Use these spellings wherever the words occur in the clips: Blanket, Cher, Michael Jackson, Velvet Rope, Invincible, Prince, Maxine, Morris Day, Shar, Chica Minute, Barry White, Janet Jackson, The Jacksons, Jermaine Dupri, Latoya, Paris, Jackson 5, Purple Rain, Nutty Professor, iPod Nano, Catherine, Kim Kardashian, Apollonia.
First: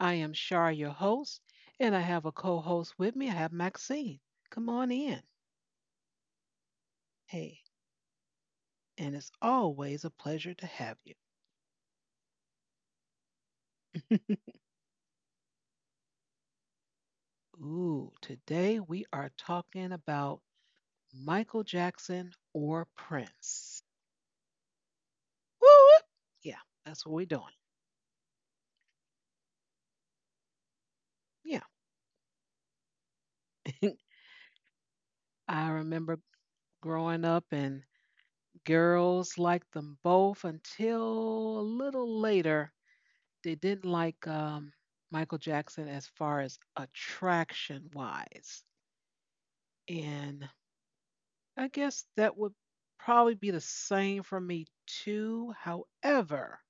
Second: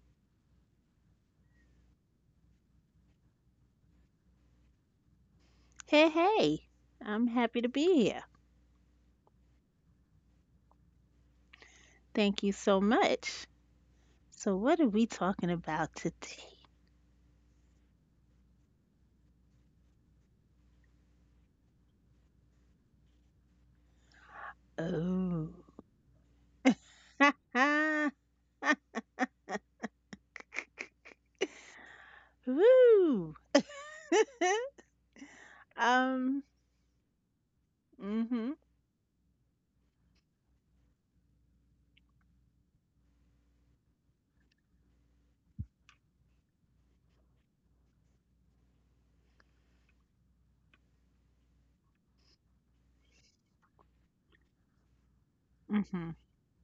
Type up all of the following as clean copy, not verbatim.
I am Shar, your host, and I have a co host with me. I have Maxine. Come on in. Hey, hey, I'm happy Hey, to be here. and it's always a pleasure to have Thank you so much. you. So, what are we talking about today? Ooh, today we are talking about Michael Jackson or Prince. Oh, Woo! Woo. Yeah, that's what we're doing. Yeah. woo. I remember um, growing up and mm-hmm, girls liked them both until a little later they didn't like Michael Jackson as far as attraction wise. And I guess that would probably be the same for me too. mm-hmm, However,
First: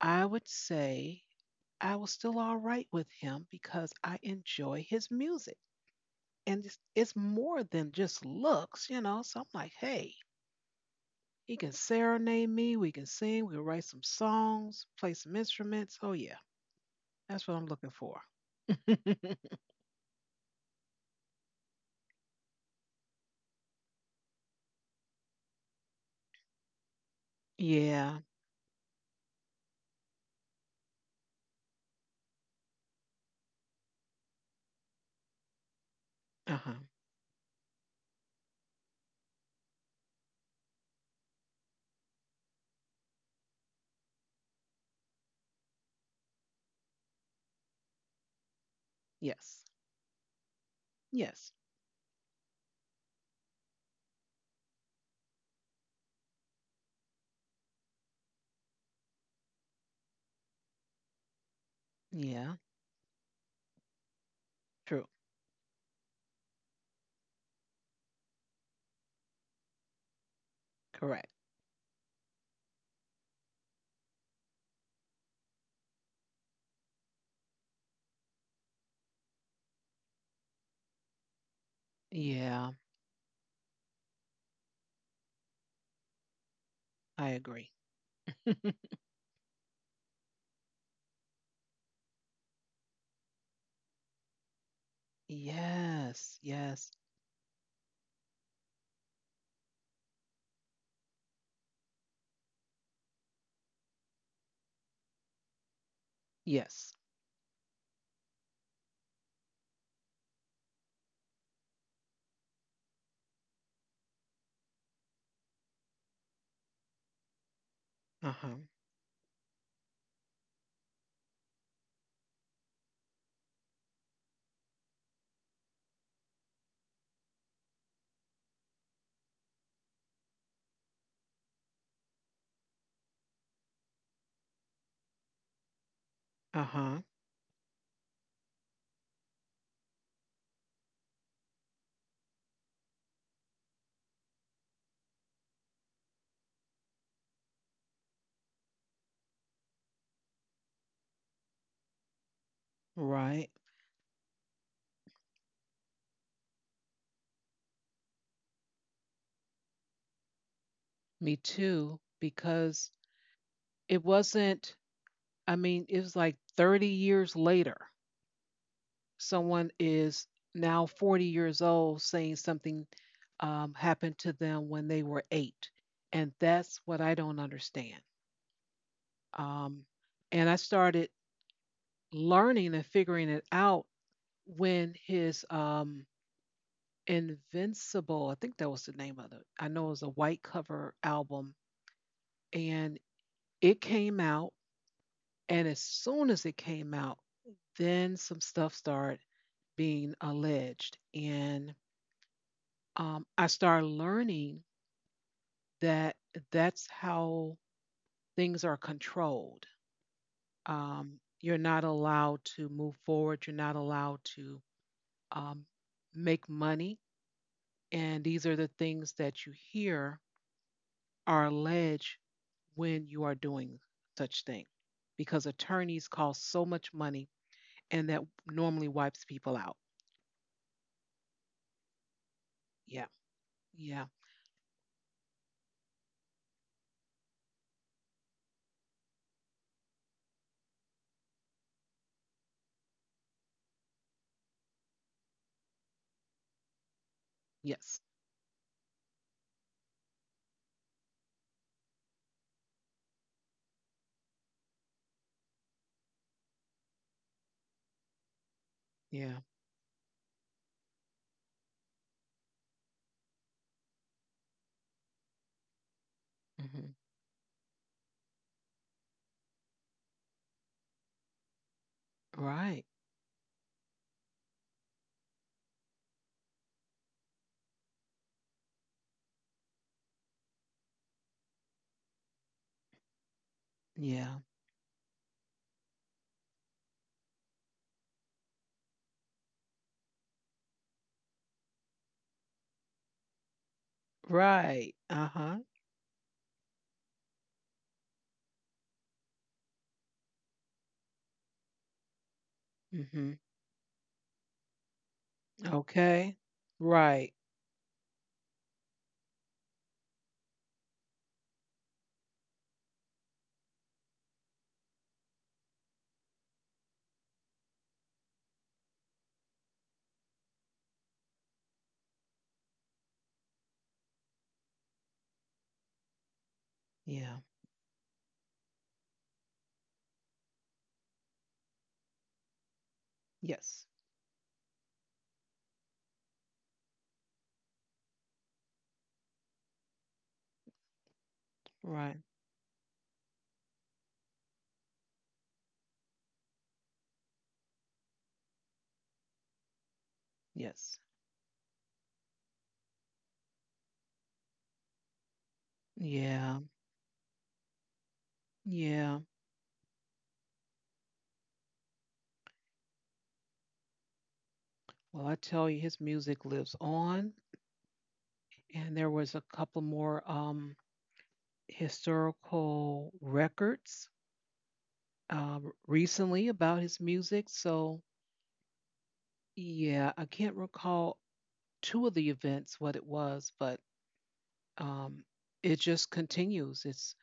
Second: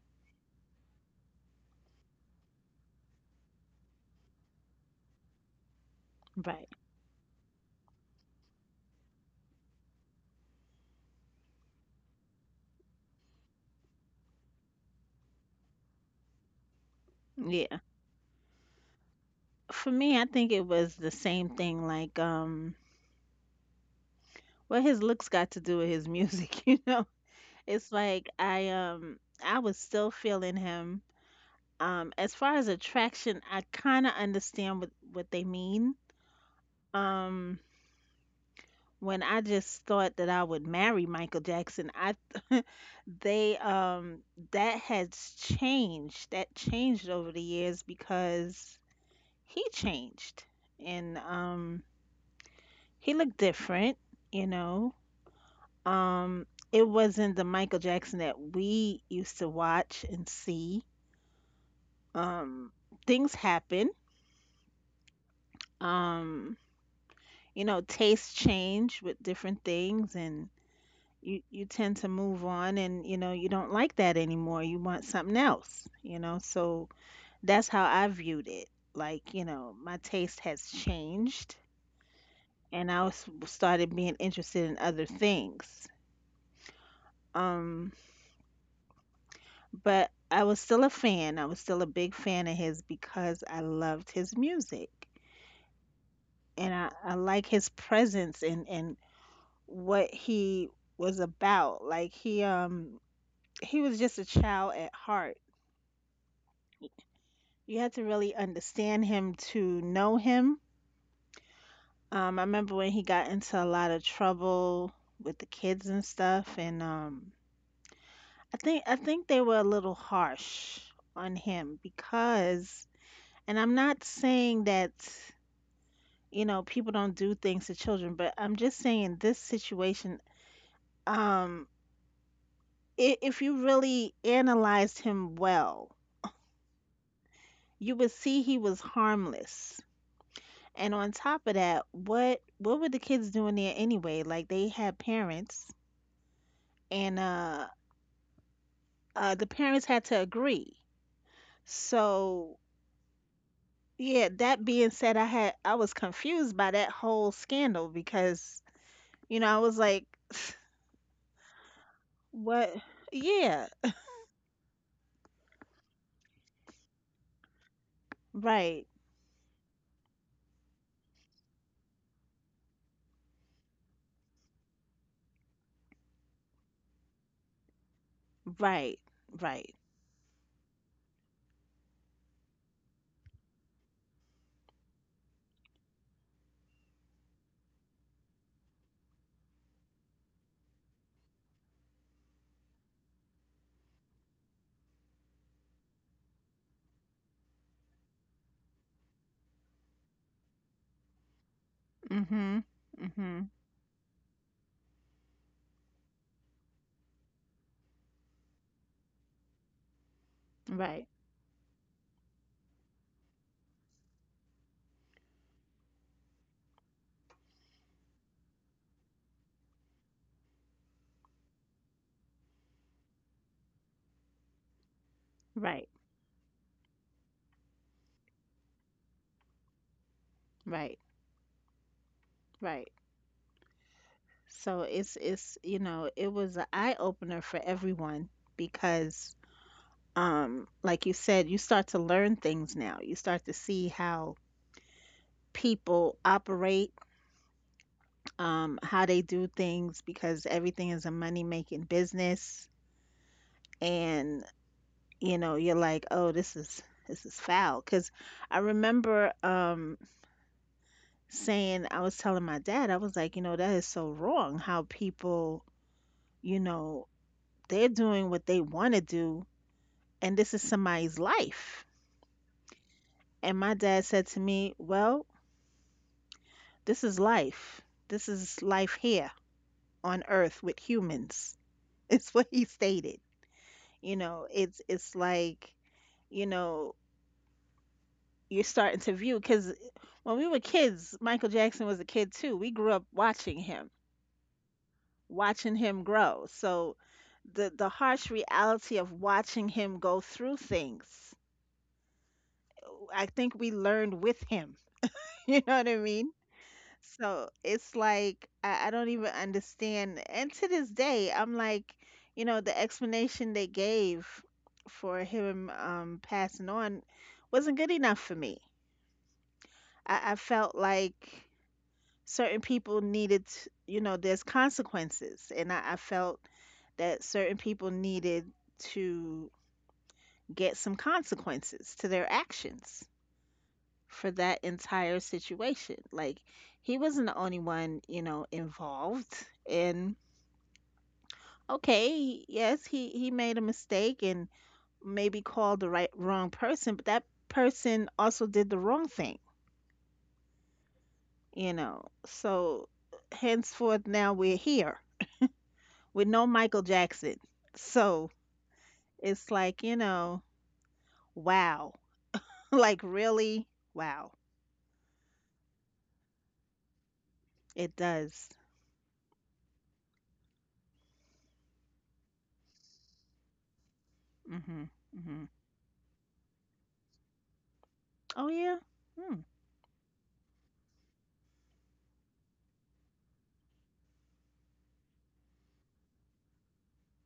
I would say I was still all right with him because I enjoy his music. And right. it's more than just looks, So I'm like, hey, he can serenade me. We can sing. We can write some songs, play some instruments. Oh, yeah. That's what Yeah. I'm looking for. For me, I think it was the same thing, like, what his looks got to do with his music, you know? It's like Yeah. I I was still feeling him. As far as attraction, I kind of understand what they mean. Uh-huh. Um, when I just thought that I would marry Michael Jackson, I they that has changed. That changed over the years because he Yes. changed and Yes. um he looked different, you know. Um it wasn't the Michael Jackson that we used to watch and see. Yeah. Um Things happen. True. Um you know, tastes change with different things and. you Correct. you tend to move on, and you know, you don't like that anymore, you want something else, you know, so that's how I viewed it, like, you know, my taste has changed, Yeah, and I was started being interested in other things, I agree. um but I was still a fan. I was still a big fan of his because I loved his music, Yes. and Yes. I like his presence, and what he was about. Like, he was just a child at heart. Yes. You had to really understand him to know him. I remember when he got into a lot of trouble with the kids and stuff, and I Uh-huh. think I think they were a little harsh on him because, and I'm not saying that, you know, people don't do things to children, but I'm just saying this situation, um, I if you really analyzed him well, Uh-huh. you would see he was harmless. And on top of that, what were the kids doing there anyway? Like, they had parents, and the parents had to agree. So, Right. yeah, that being said, I was confused by that whole scandal because, you know, I was like, Me too, what? because Yeah, it wasn't, I mean, it was like 30 years later, right. someone is now 40 years old saying something happened to them when they were eight. And that's what I don't understand. Right. Right. Um, and I started learning and figuring it out when his Invincible, I think that was the name of it. I know it was a white cover album and it came out, and as soon as it came out, then some stuff started being alleged, and Mhm. I Mhm. started learning that that's how things are controlled. Right. You're not allowed to move forward. You're not allowed to um, make money. And these are the things that you hear are alleged when you are doing such thing because Right. attorneys cost so much money and that normally wipes people out. Right. Right. Yeah. Yeah. So, you know, it was an eye opener for everyone because like you said, you start to learn things now. You start to see how people operate, Yes. How they do things because everything is a money-making business. And, you know, you're like, oh, this is foul. Because I remember Yeah. Saying, I was telling my dad, I was like, you know, that is so wrong how people, you Hmm. know, they're doing what they want to do, and this is somebody's life. Right. And my dad said to me, well, this is life. This is life here on earth with humans. It's what he stated. You Yeah. know, it's like, you know, you're starting to view cuz when we were kids, Michael Jackson was a kid too. We grew up Right. Uh huh. watching him grow. So the harsh reality of watching him go through things, I Hmm. think we learned with him. You know what I mean? Okay. Right. So it's like I don't even understand. And to this day, I'm like, you know, the explanation they gave for him passing on wasn't good enough for me. I felt like certain people you know, there's consequences, and I felt that Yeah. certain people needed to get some consequences to their actions, Yes. for that entire situation. Like, he wasn't the only one, you know, involved. And Right. okay, yes, he made a mistake and maybe called the wrong person, but that person also did the wrong thing, Yes. you know. So henceforth now we're here with no Yeah. Michael Jackson. So Yeah. it's like, you know, wow. Like, really? Wow. Well, I tell you, his music lives on. It does. And there was a couple more historical records Mhm. Mhm. Recently about his music. So, Oh yeah. Hmm. yeah, I can't recall two of the events what it was, but um, it just continues. It's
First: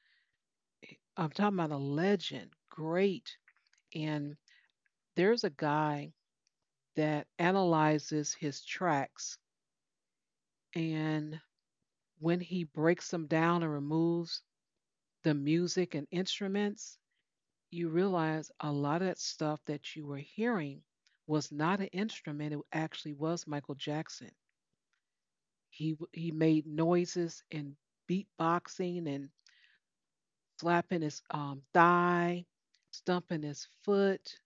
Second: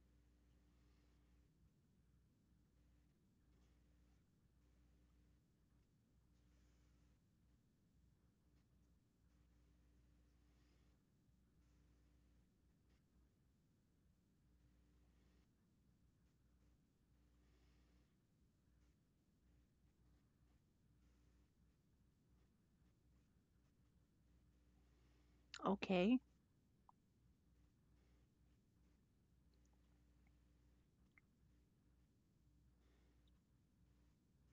I'm talking about a legend, great. And there's a guy that analyzes his tracks, and when he breaks them down and removes the music and instruments, you realize a lot of that stuff that you were hearing was not an instrument. It actually was Michael Jackson. He w- Okay. he made noises and beatboxing and slapping his thigh, stumping his foot,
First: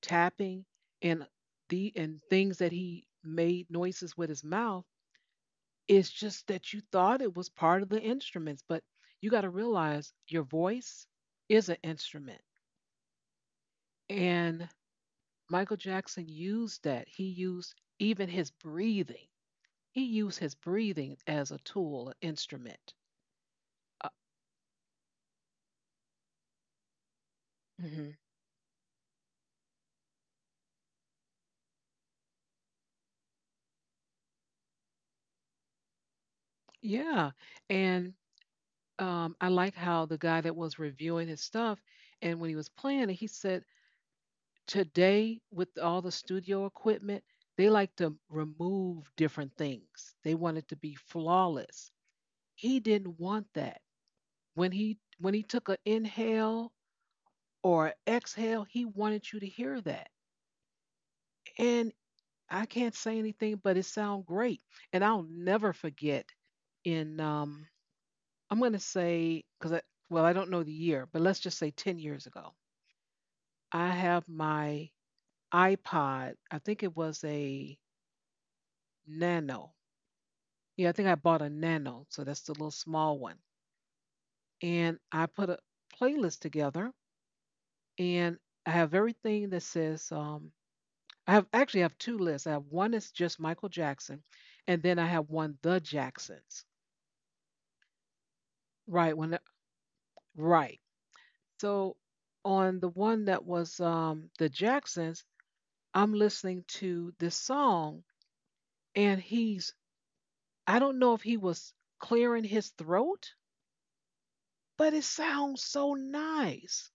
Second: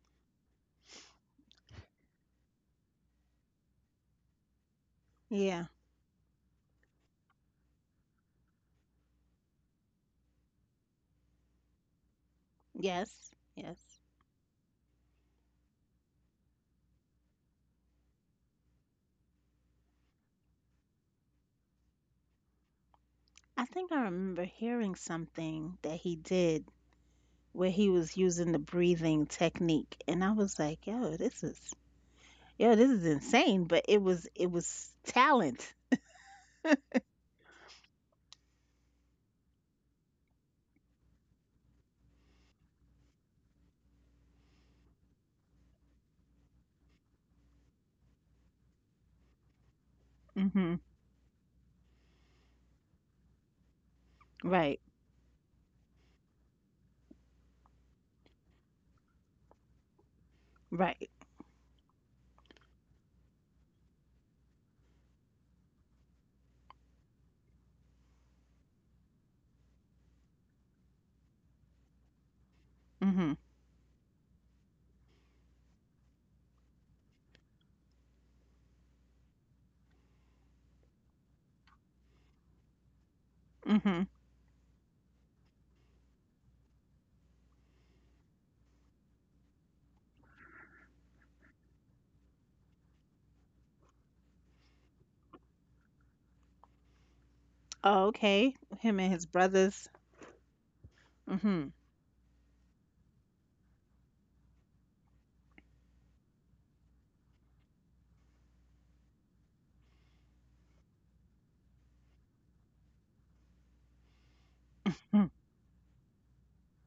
tapping, and the and things that he made noises with his mouth. Yeah. It's just that you thought it was part of the instruments, but you got to realize your voice is an instrument. Yes, yes. And Michael Jackson used that. He used even his breathing. He used his breathing as a tool, an instrument. I think I remember hearing something that he did where he Uh, was using the breathing technique, and I was like, "Yo, this is this is insane," but it was talent. Yeah. And I like how the guy that was reviewing his stuff and when he was playing it, he said, today with all the studio equipment, they like to remove different things. They want it to Mhm. be flawless. He didn't want that. When Right. he took an inhale or a exhale, he wanted you to hear that. Right. And I can't say anything, but it sounded great. And I'll never forget in I'm going to say, well, I don't know the year, but let's just say 10 years ago, Mhm. I have my iPod. I think it was a Nano. Yeah, I think I bought a Nano. So that's the little small one. Mhm. And I put a playlist together and I have everything that says, I have actually have two lists. I have one that's just Michael Jackson, and then I have one The Jacksons. Oh, okay. Him Right. and his When, brothers. right. Mhm. So on the one that was The Jacksons, I'm listening to this song and he's I don't know if he was clearing his throat, but it Mm. sounds so nice.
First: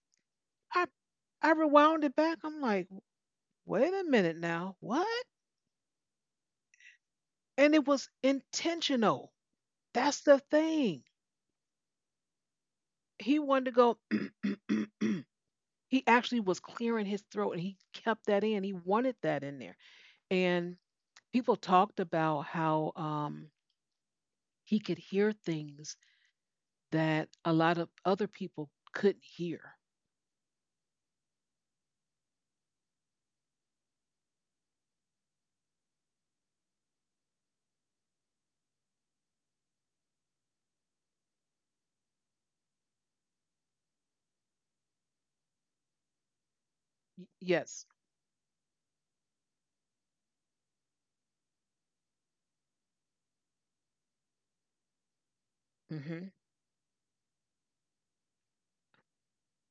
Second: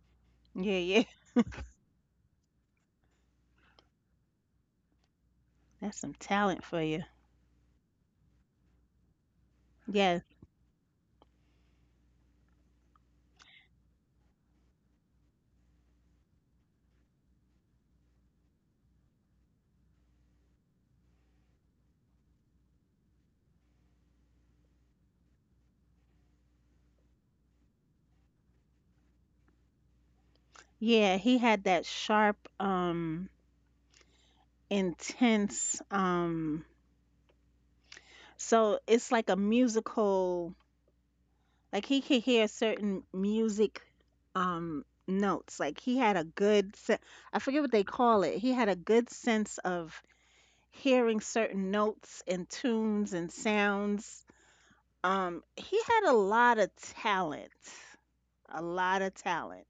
Yeah, I yeah. I rewound it back. I'm like, "Wait a minute now. What?" That's some talent for you. And it was intentional. That's Yeah. the thing. He wanted to go He actually was clearing his throat and he kept that in. He wanted that in there. And people talked about how he could hear things that a lot of other people couldn't hear. Yeah, he had that sharp intense so it's like a musical. Like, he could hear certain music notes. Like, he had a good Y- I forget what they Yes. call it. He had a good sense of hearing certain notes and tunes and sounds. He had a Hmm. lot of talent. A lot of talent.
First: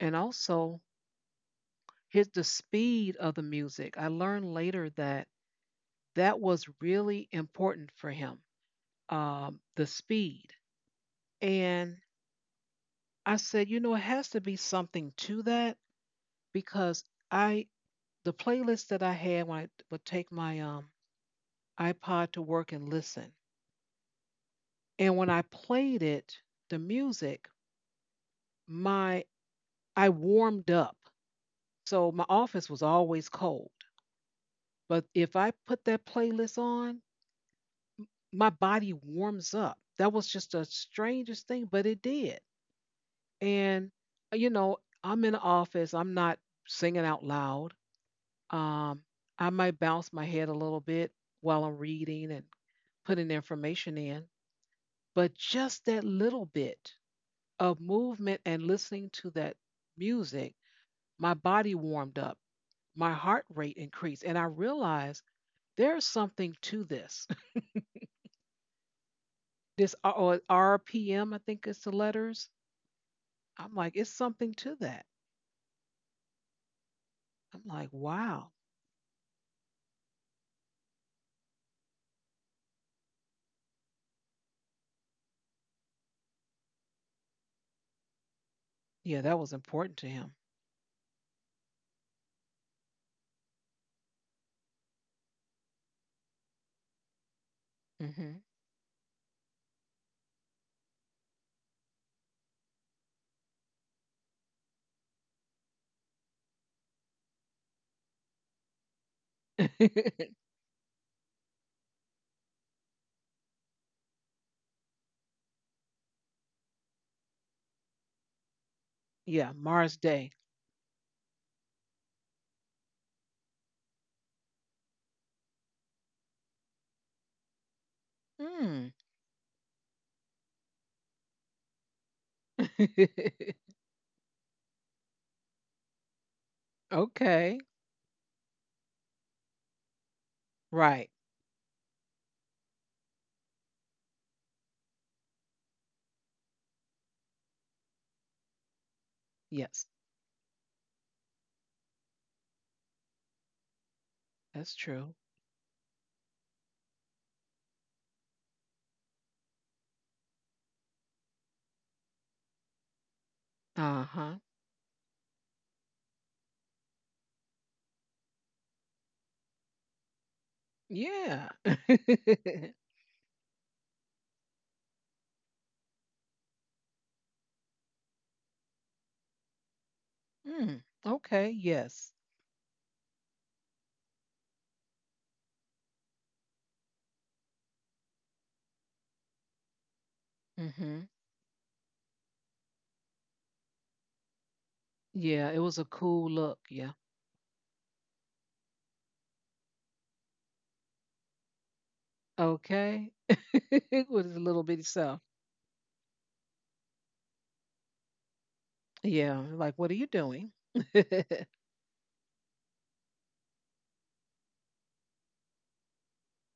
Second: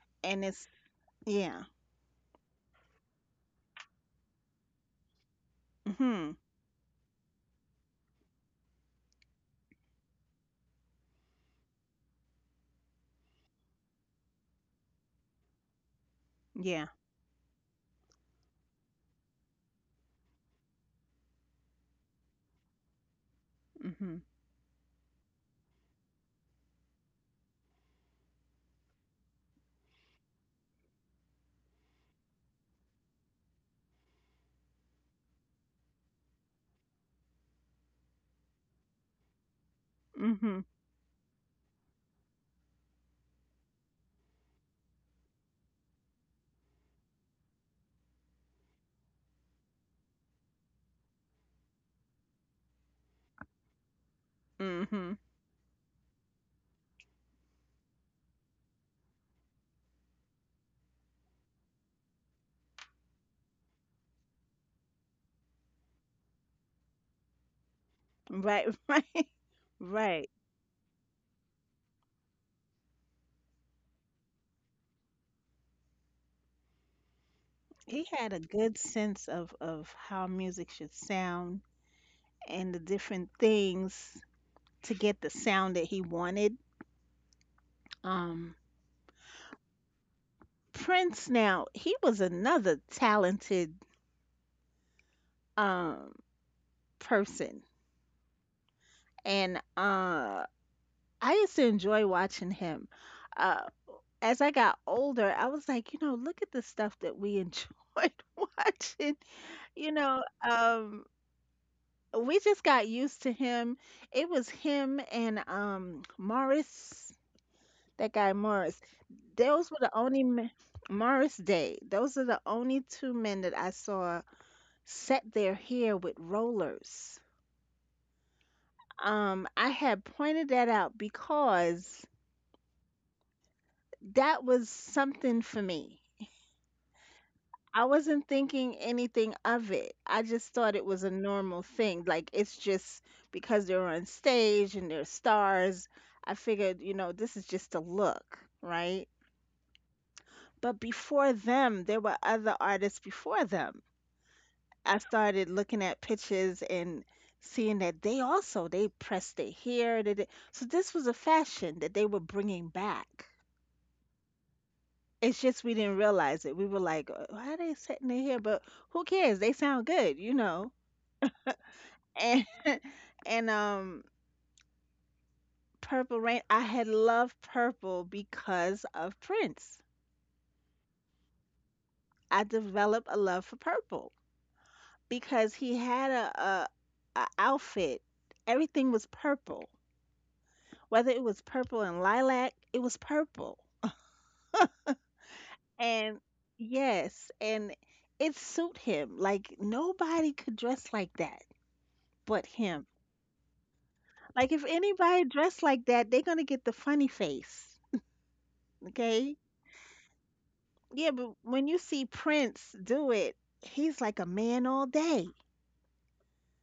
And And it's also, yeah. here's the speed of the music. I learned later that Mhm. that was really important for him, the speed. And I said, you know, it has to be something to that Yeah. because I, the playlist that I had when I would take my iPod to work and listen, Mhm. and when I played it, the music, my, I warmed up. So my office was always cold. But if I put that playlist on, my body warms up. That was just Mhm. the strangest thing, but it did. And, you know, I'm in the office, I'm not singing out loud. Um, I might bounce my head a little bit while I'm reading and putting the information in. Mhm. But just that little bit of movement and listening to that music, my body warmed up, my heart rate increased, and I realized there's something to this. Right, right. This R- Right. or RPM, think it's the letters. I'm like, it's something to that. I'm like, He had a wow. good sense of how music should sound and the different things to get the sound that he wanted. Um, Yeah, that was important to Prince now, he was another talented um person, him. Mhm. and I used to enjoy watching him. Uh as I got older, I was like, you know, look at the stuff that we enjoyed watching. You know, um we just got used to him. It was him and Morris, that guy Morris. Yeah, Those were the Mars only Day. men, Morris Day. Those are the only two men that I saw set their hair with rollers. Mm. I had pointed that out because that was something for me. Okay. I wasn't thinking anything of it. I just thought it was a Right. normal thing. Like, it's just because they're on stage and they're stars. I figured, you know, this is just a look, right? Yes, But before them, there were other artists before them. that's I true. started looking at pictures and seeing that they pressed their hair. They did. So this was a fashion that they were bringing back. Uh huh. It's just we didn't realize it. We were like, why are they setting their hair? But who cares? They sound good, you know." Yeah. And and Purple Rain. I had loved purple because of Prince. Mm. Okay. Yes. I developed a love for purple because he had a outfit. Everything was purple, whether Mhm. it was purple and lilac, it was purple. Yeah, it was a And cool look. Yeah. yes, and it suit him. Like, nobody could dress like that but him. Okay. With his Like, if little bitty self. anybody dressed like that, they're gonna get the funny face. Okay? Yeah, like what are you doing? Yeah, but when you see Prince do it, he's like a man all day.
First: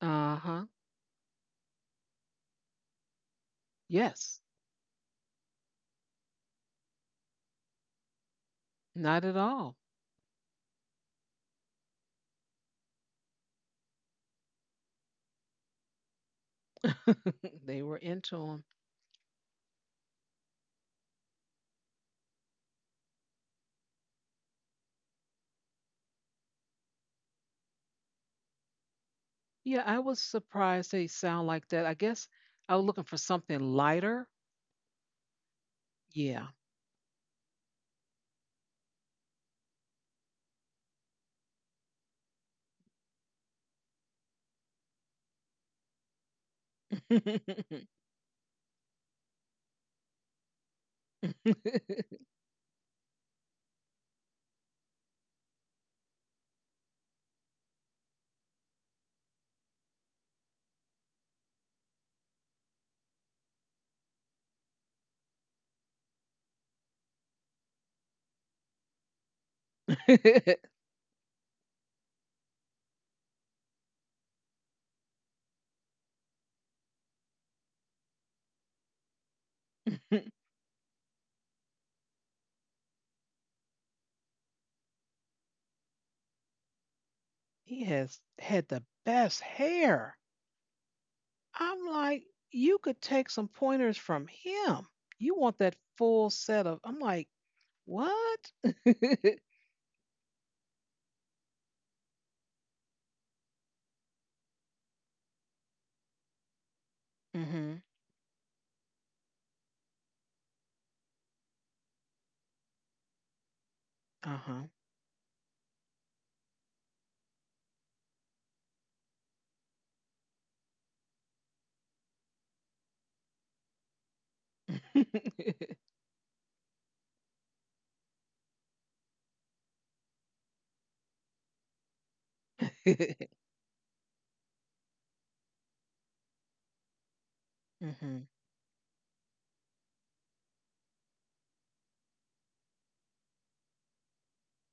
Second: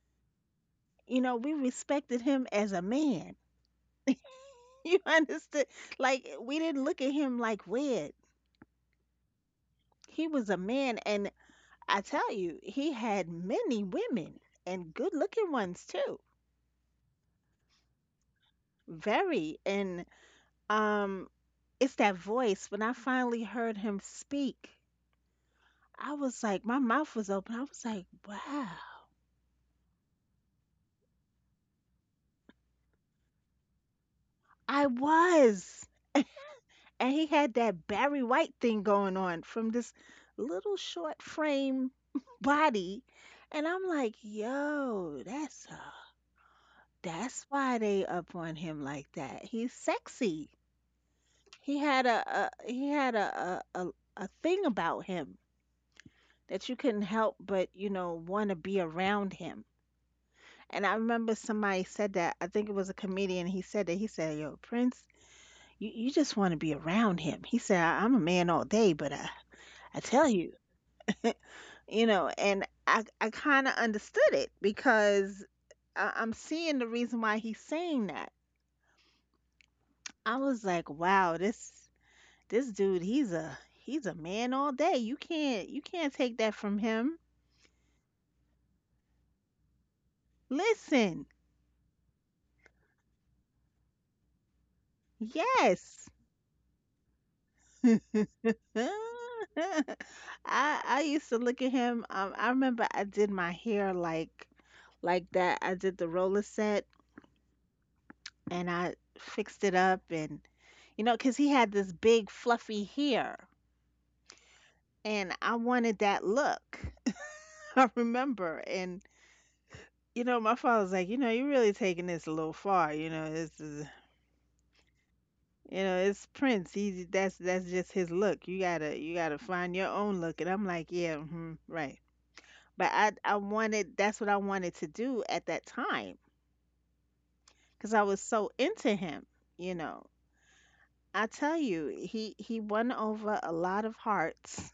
Uh-huh. You know, we respected him as a man. Yes. You understand? Like, we didn't look at him like weird. Not at all. He was a man, and I tell you, he had many women and good looking ones too. They were into them. Very. And um it's that voice. When I finally heard him speak, I was like, my mouth was open. I was like, wow. Yeah, I was surprised they sound like that. I guess I was looking for something lighter. I was. Yeah. And he had that Barry White thing going on from this little short frame body. And I'm like, yo, that's that's why they up on him like that. He's sexy. He had a he had a thing about him that you couldn't help but, you know, want to be around him. And I remember somebody said that. I think it was a comedian. He said that. He said, "Yo, Prince, you just want to be around him." He said, "I'm a man all day, but I tell you, you know." And I kind of understood it because I'm seeing the reason why he's saying that. I was like, wow, this dude, he's a man all day. You can't take that from him. He has had the best hair. Listen, I'm like, you could take some pointers from him. You want that yes. full set of I'm like, what? I I used to look at him. I remember I did my hair like that. I did the roller set, Mhm. and I fixed it up, and you know, 'cause he had this big fluffy hair, Uh-huh. and I wanted that look. I remember, and you know, my father was like, you know, you're really taking this a little far. You know, this is you know, it's Prince. He's that's just his look. You gotta find your own look. And I'm like, yeah, hmm, right. But I wanted that's what I wanted to do at that time because I was Mm-hmm. so into him. You know, I tell you, he won over a lot of hearts,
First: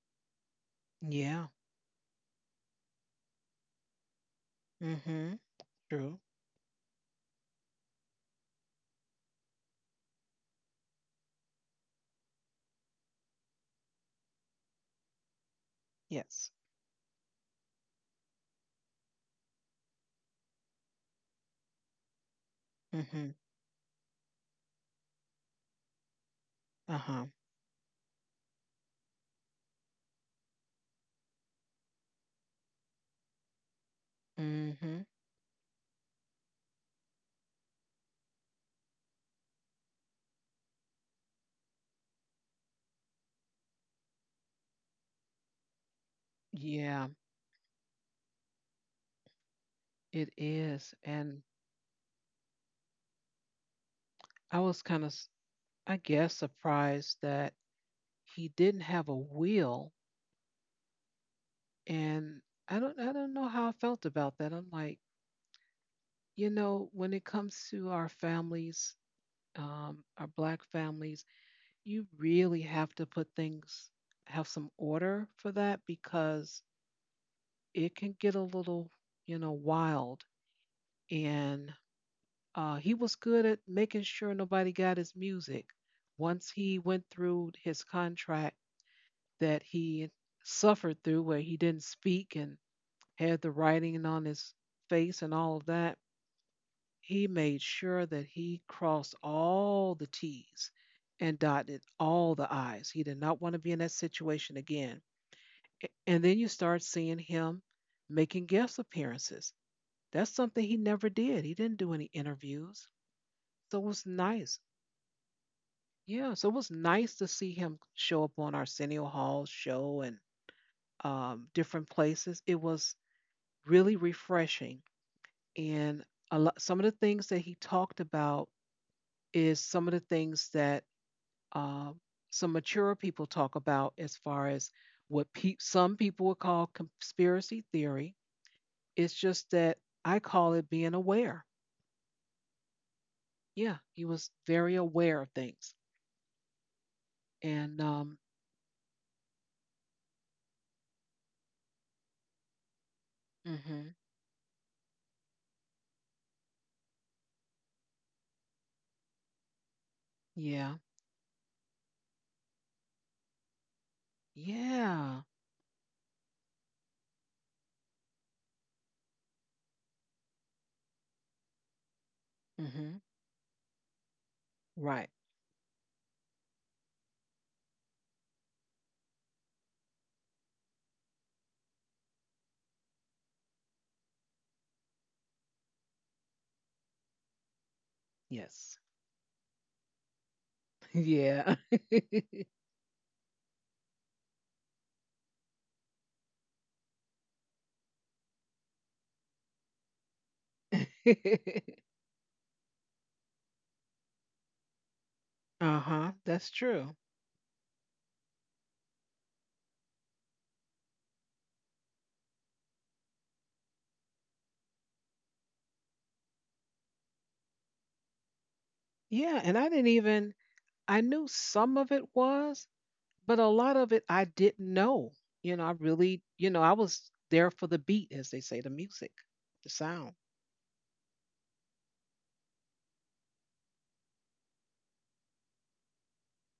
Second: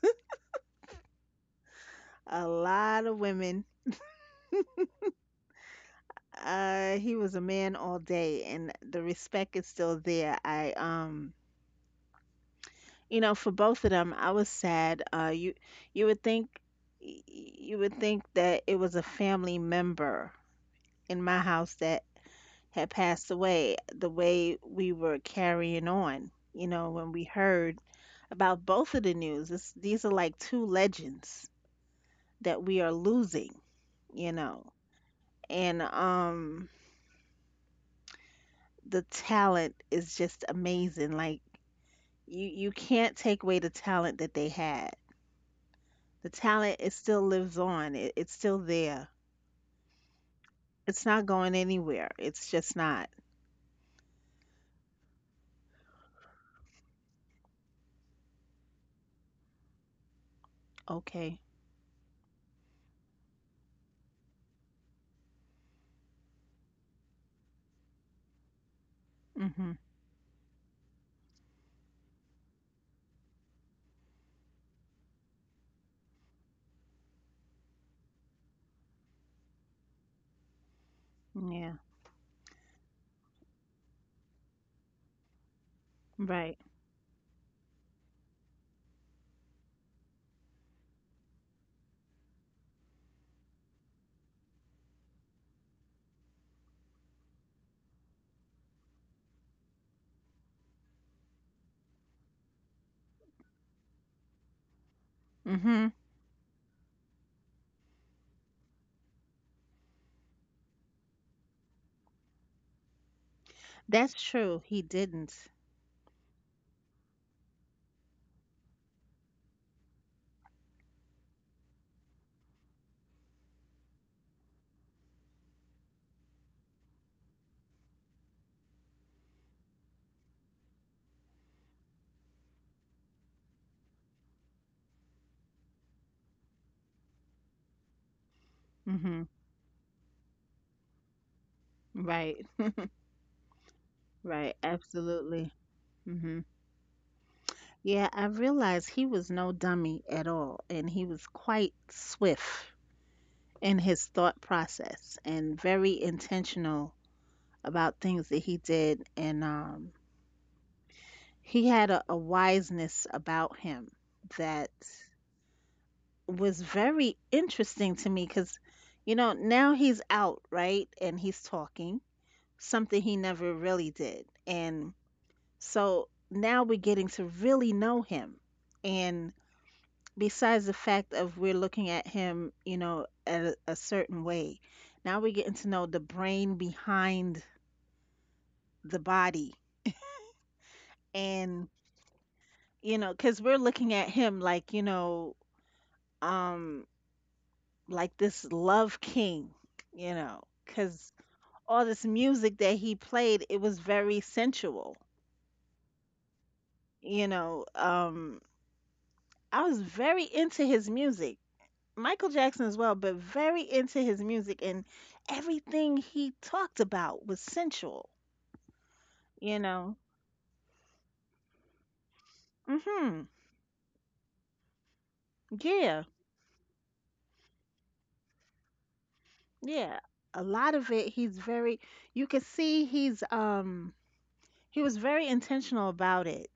Yeah. a lot of women. Mm-hmm. True. He was a man all day, and the respect is still there. I You know, for both of them, I was sad. You would think Yes. You would think that it was a family member in my house that had Mm-hmm. passed away. The way we were carrying on, you know, when we Uh-huh. heard about both of the news, these are like two legends that we are losing, you know, Mm-hmm. and the talent is just amazing. Like, you can't take away the talent that they had. The talent, it Yeah, still lives on. It's still there. it is. It's not And going anywhere. It's just not. I was kind of, I guess, surprised that he didn't have a will. Okay. And I don't know how I felt about that. I'm like, you know, when it comes to our families, Mhm. Our black families, you really have to put things, have some order for that because it can get a little, you know, wild and Yeah. He was good at making sure nobody got his music. Once Right. he went through his contract that he suffered through, where he didn't speak and had the writing on his face and all of that, he made sure that he crossed all the T's and dotted all the I's. He did not want to be in that situation again. A- Mhm. And then you start seeing him making guest appearances. That's something he never did. He didn't do any interviews. So it was That's nice. true. He didn't. Yeah, so it was nice to see him show up on Arsenio Hall's show and different places. It was really refreshing. And some of the things that he talked about is some of the things that um, some mature people talk about as far as what some people would call conspiracy theory. It's Mhm. just that I call it being aware. Right. Yeah, he was Right. very aware of Absolutely. things. hmm And Yeah, I realized he was no dummy at all, and he was quite swift in mhm, his thought process and very intentional about things that he did. And yeah, he had a wiseness about him that yeah. was very interesting to me because, you know, now he's out, right? And he's talking, Hmm. something he never really did. And Right. so now we're getting to really know him. And besides the fact of we're looking at him, you know, at a certain way, now we're getting to know the brain behind Yes. the body. Yeah. And, you know, because we're looking at him like, you know, um, like this love king, you know, because Uh all this music that he played, it was very sensual. huh. That's true. You know, I was very into his music, Michael Jackson as well, but very into his music, and everything he talked about was sensual. Yeah. And You I didn't know, even, I knew some of it was, mm hmm, but a lot of it I didn't know. I yeah, really, you know, I was there for the beat, as they say, the music, the yeah. sound. A lot of it, he's very. You can see he's he was very intentional about it.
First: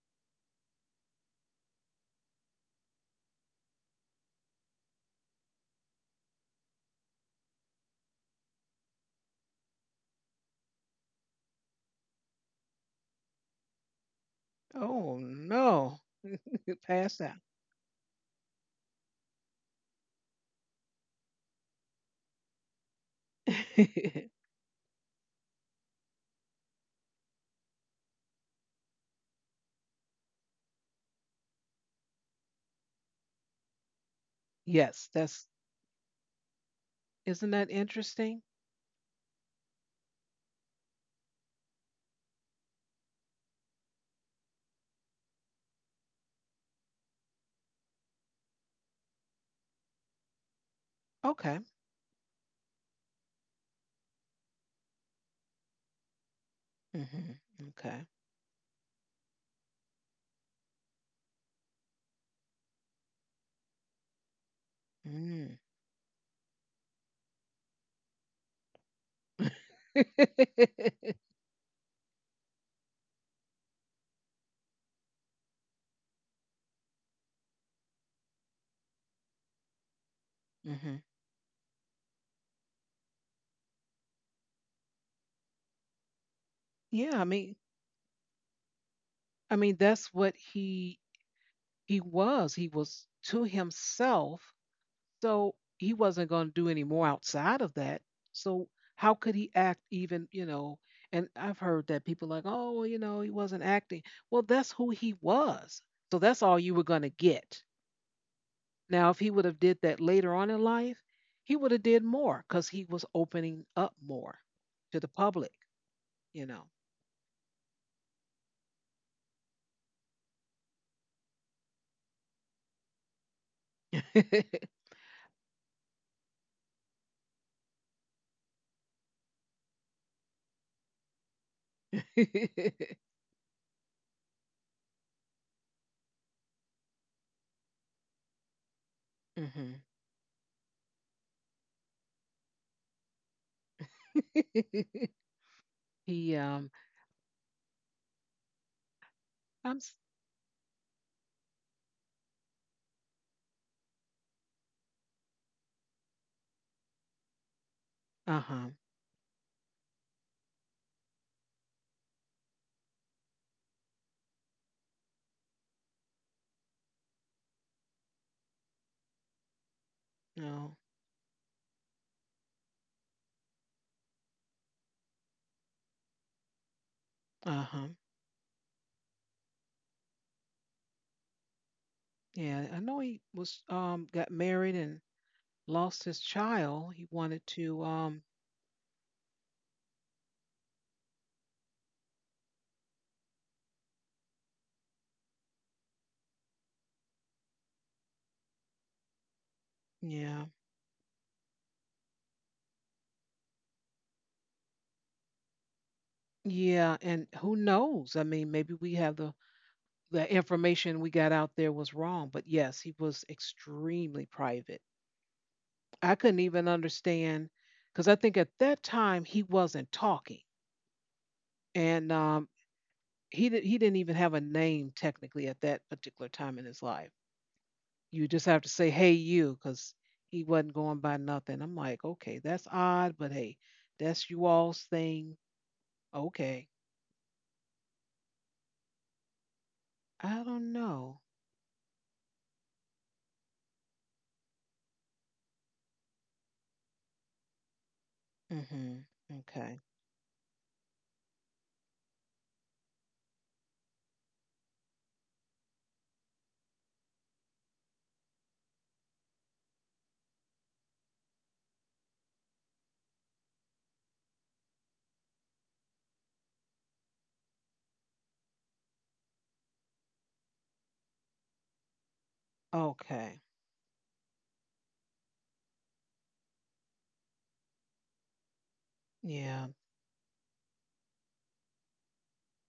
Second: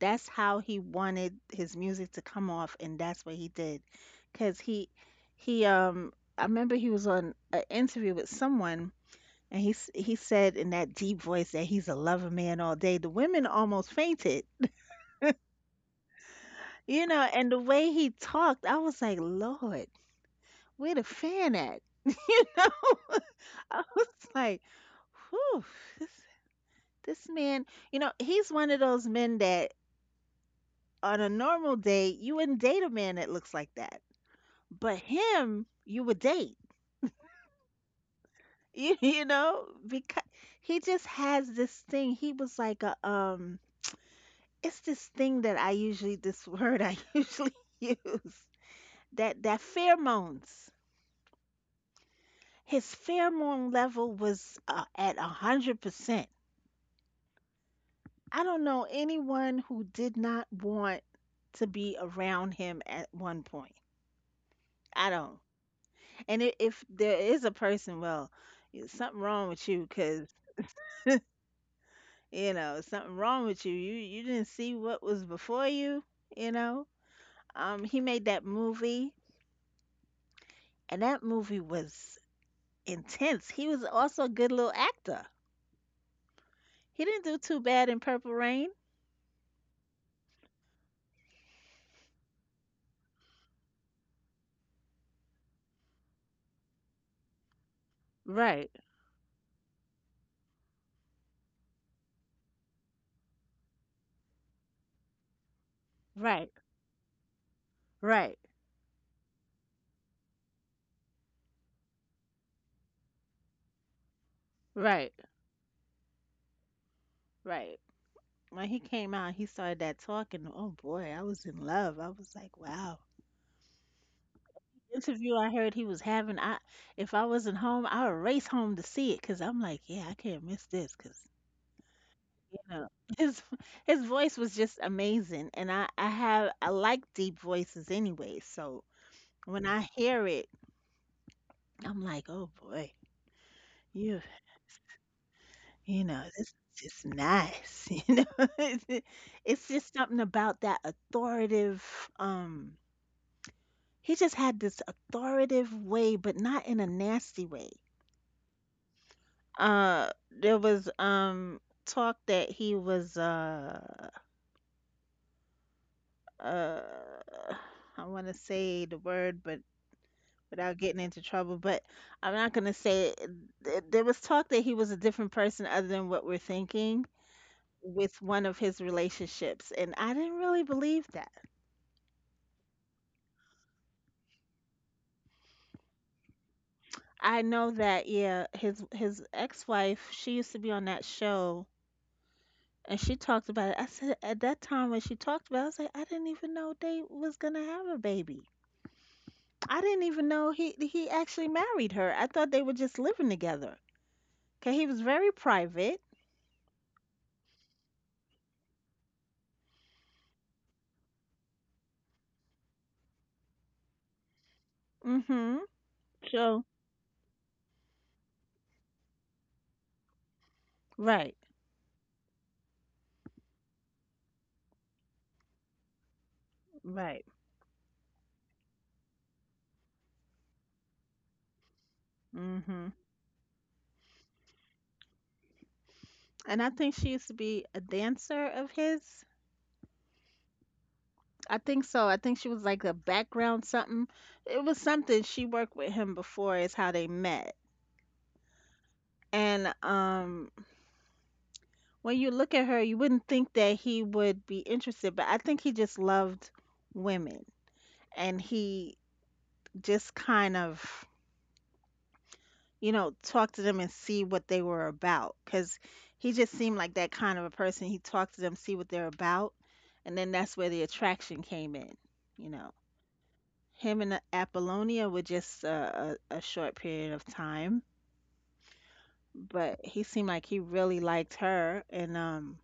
That's how he wanted his music to come off, and that's what he did, because he I remember he was on an interview with someone and he said in that deep voice that he's a lover man all day. The women almost fainted, Oh, no. you know, Pass out. and the way he talked, I was like, lord, where the fan at, you know, I was like, whew, this, this man, you know, he's one of those men that on a normal day you wouldn't date a man that looks like that. But Yes. Him, you would date, Isn't that interesting? You know, because he just has this thing. He was like a it's this thing that I usually, this word I usually use, that that pheromones. Okay. His pheromone level was at 100%. Hmm. Okay. I don't know anyone who did not want to be around him at one point. I don't. Mm. And if there is a person, well, something wrong with you, 'cause you know, something wrong with you. You didn't see what was before you, you know. He made that movie, Hmm. and that movie was intense. He was also a good little actor. He Yeah, didn't I do mean, too bad in Purple Rain. That's what he was. He was to himself. So he wasn't going to do any more outside of that. Right, So how could he act even, you know, and I've heard that people like, "Oh, well, you know, he wasn't acting." Well, that's who he was. So that's right, all you were going to get. right, Now, if he would have did that later on in life, he would have did more cuz he was opening up more to the right. public, you know. Right. When he came out, he started that talking. Oh boy, I was in love. I was like, wow. Interview I heard he was having, I if I wasn't home, I would race home to see it because I'm like, yeah, I can't miss this because, you know, his his voice was just amazing, and I like deep voices anyway. So when Hmm. I hear it, I'm like, oh boy, you know, He this is just nice. You know, it's it- it's I'm just s- something about that authoritative. Um, he just had this authoritative way, but not in a nasty way. uh-huh. There was talk that he was uh I want to say the word, but No. without getting into trouble, but I'm not going to say it. There was talk that he was a different person other than what we're thinking Uh-huh. with one of his relationships, and I didn't really believe that. Yeah, I know he was got married and lost his child. He wanted I to know that, yeah, his ex-wife, she used to be on that show and she talked about it. I said at that time when she talked about it, I was like, I didn't even know they was going to have a baby. I didn't even yeah. know he actually married her. I thought they were just living together. Okay, he was very private. Yeah, and who knows? I mean, maybe we have the information we got out there was wrong, but yes, he was extremely private. Mhm. I couldn't even So, understand because I think at that time he wasn't talking, right. and he didn't even have a name technically at that particular time in his life. Right. You just have to say, hey, you, because he wasn't going by nothing. I'm like, okay, that's hmm odd, but hey, that's you all's thing. And Okay. I think she used to be a dancer of his. I don't know. I think so. I think she was like a background something. It was something she worked with him before is how they met. Hmm. And Okay. When you look at her, you wouldn't think that he would be interested, but I think he just loved women, and he just kind of, you know, talk to them and see what they were about. Because he just seemed like that kind of a person. He talked to them, see what they're about, and then that's where the attraction came in. You know, Okay. him and Apollonia were just a short period of time, Yeah. but he seemed like he really liked her. And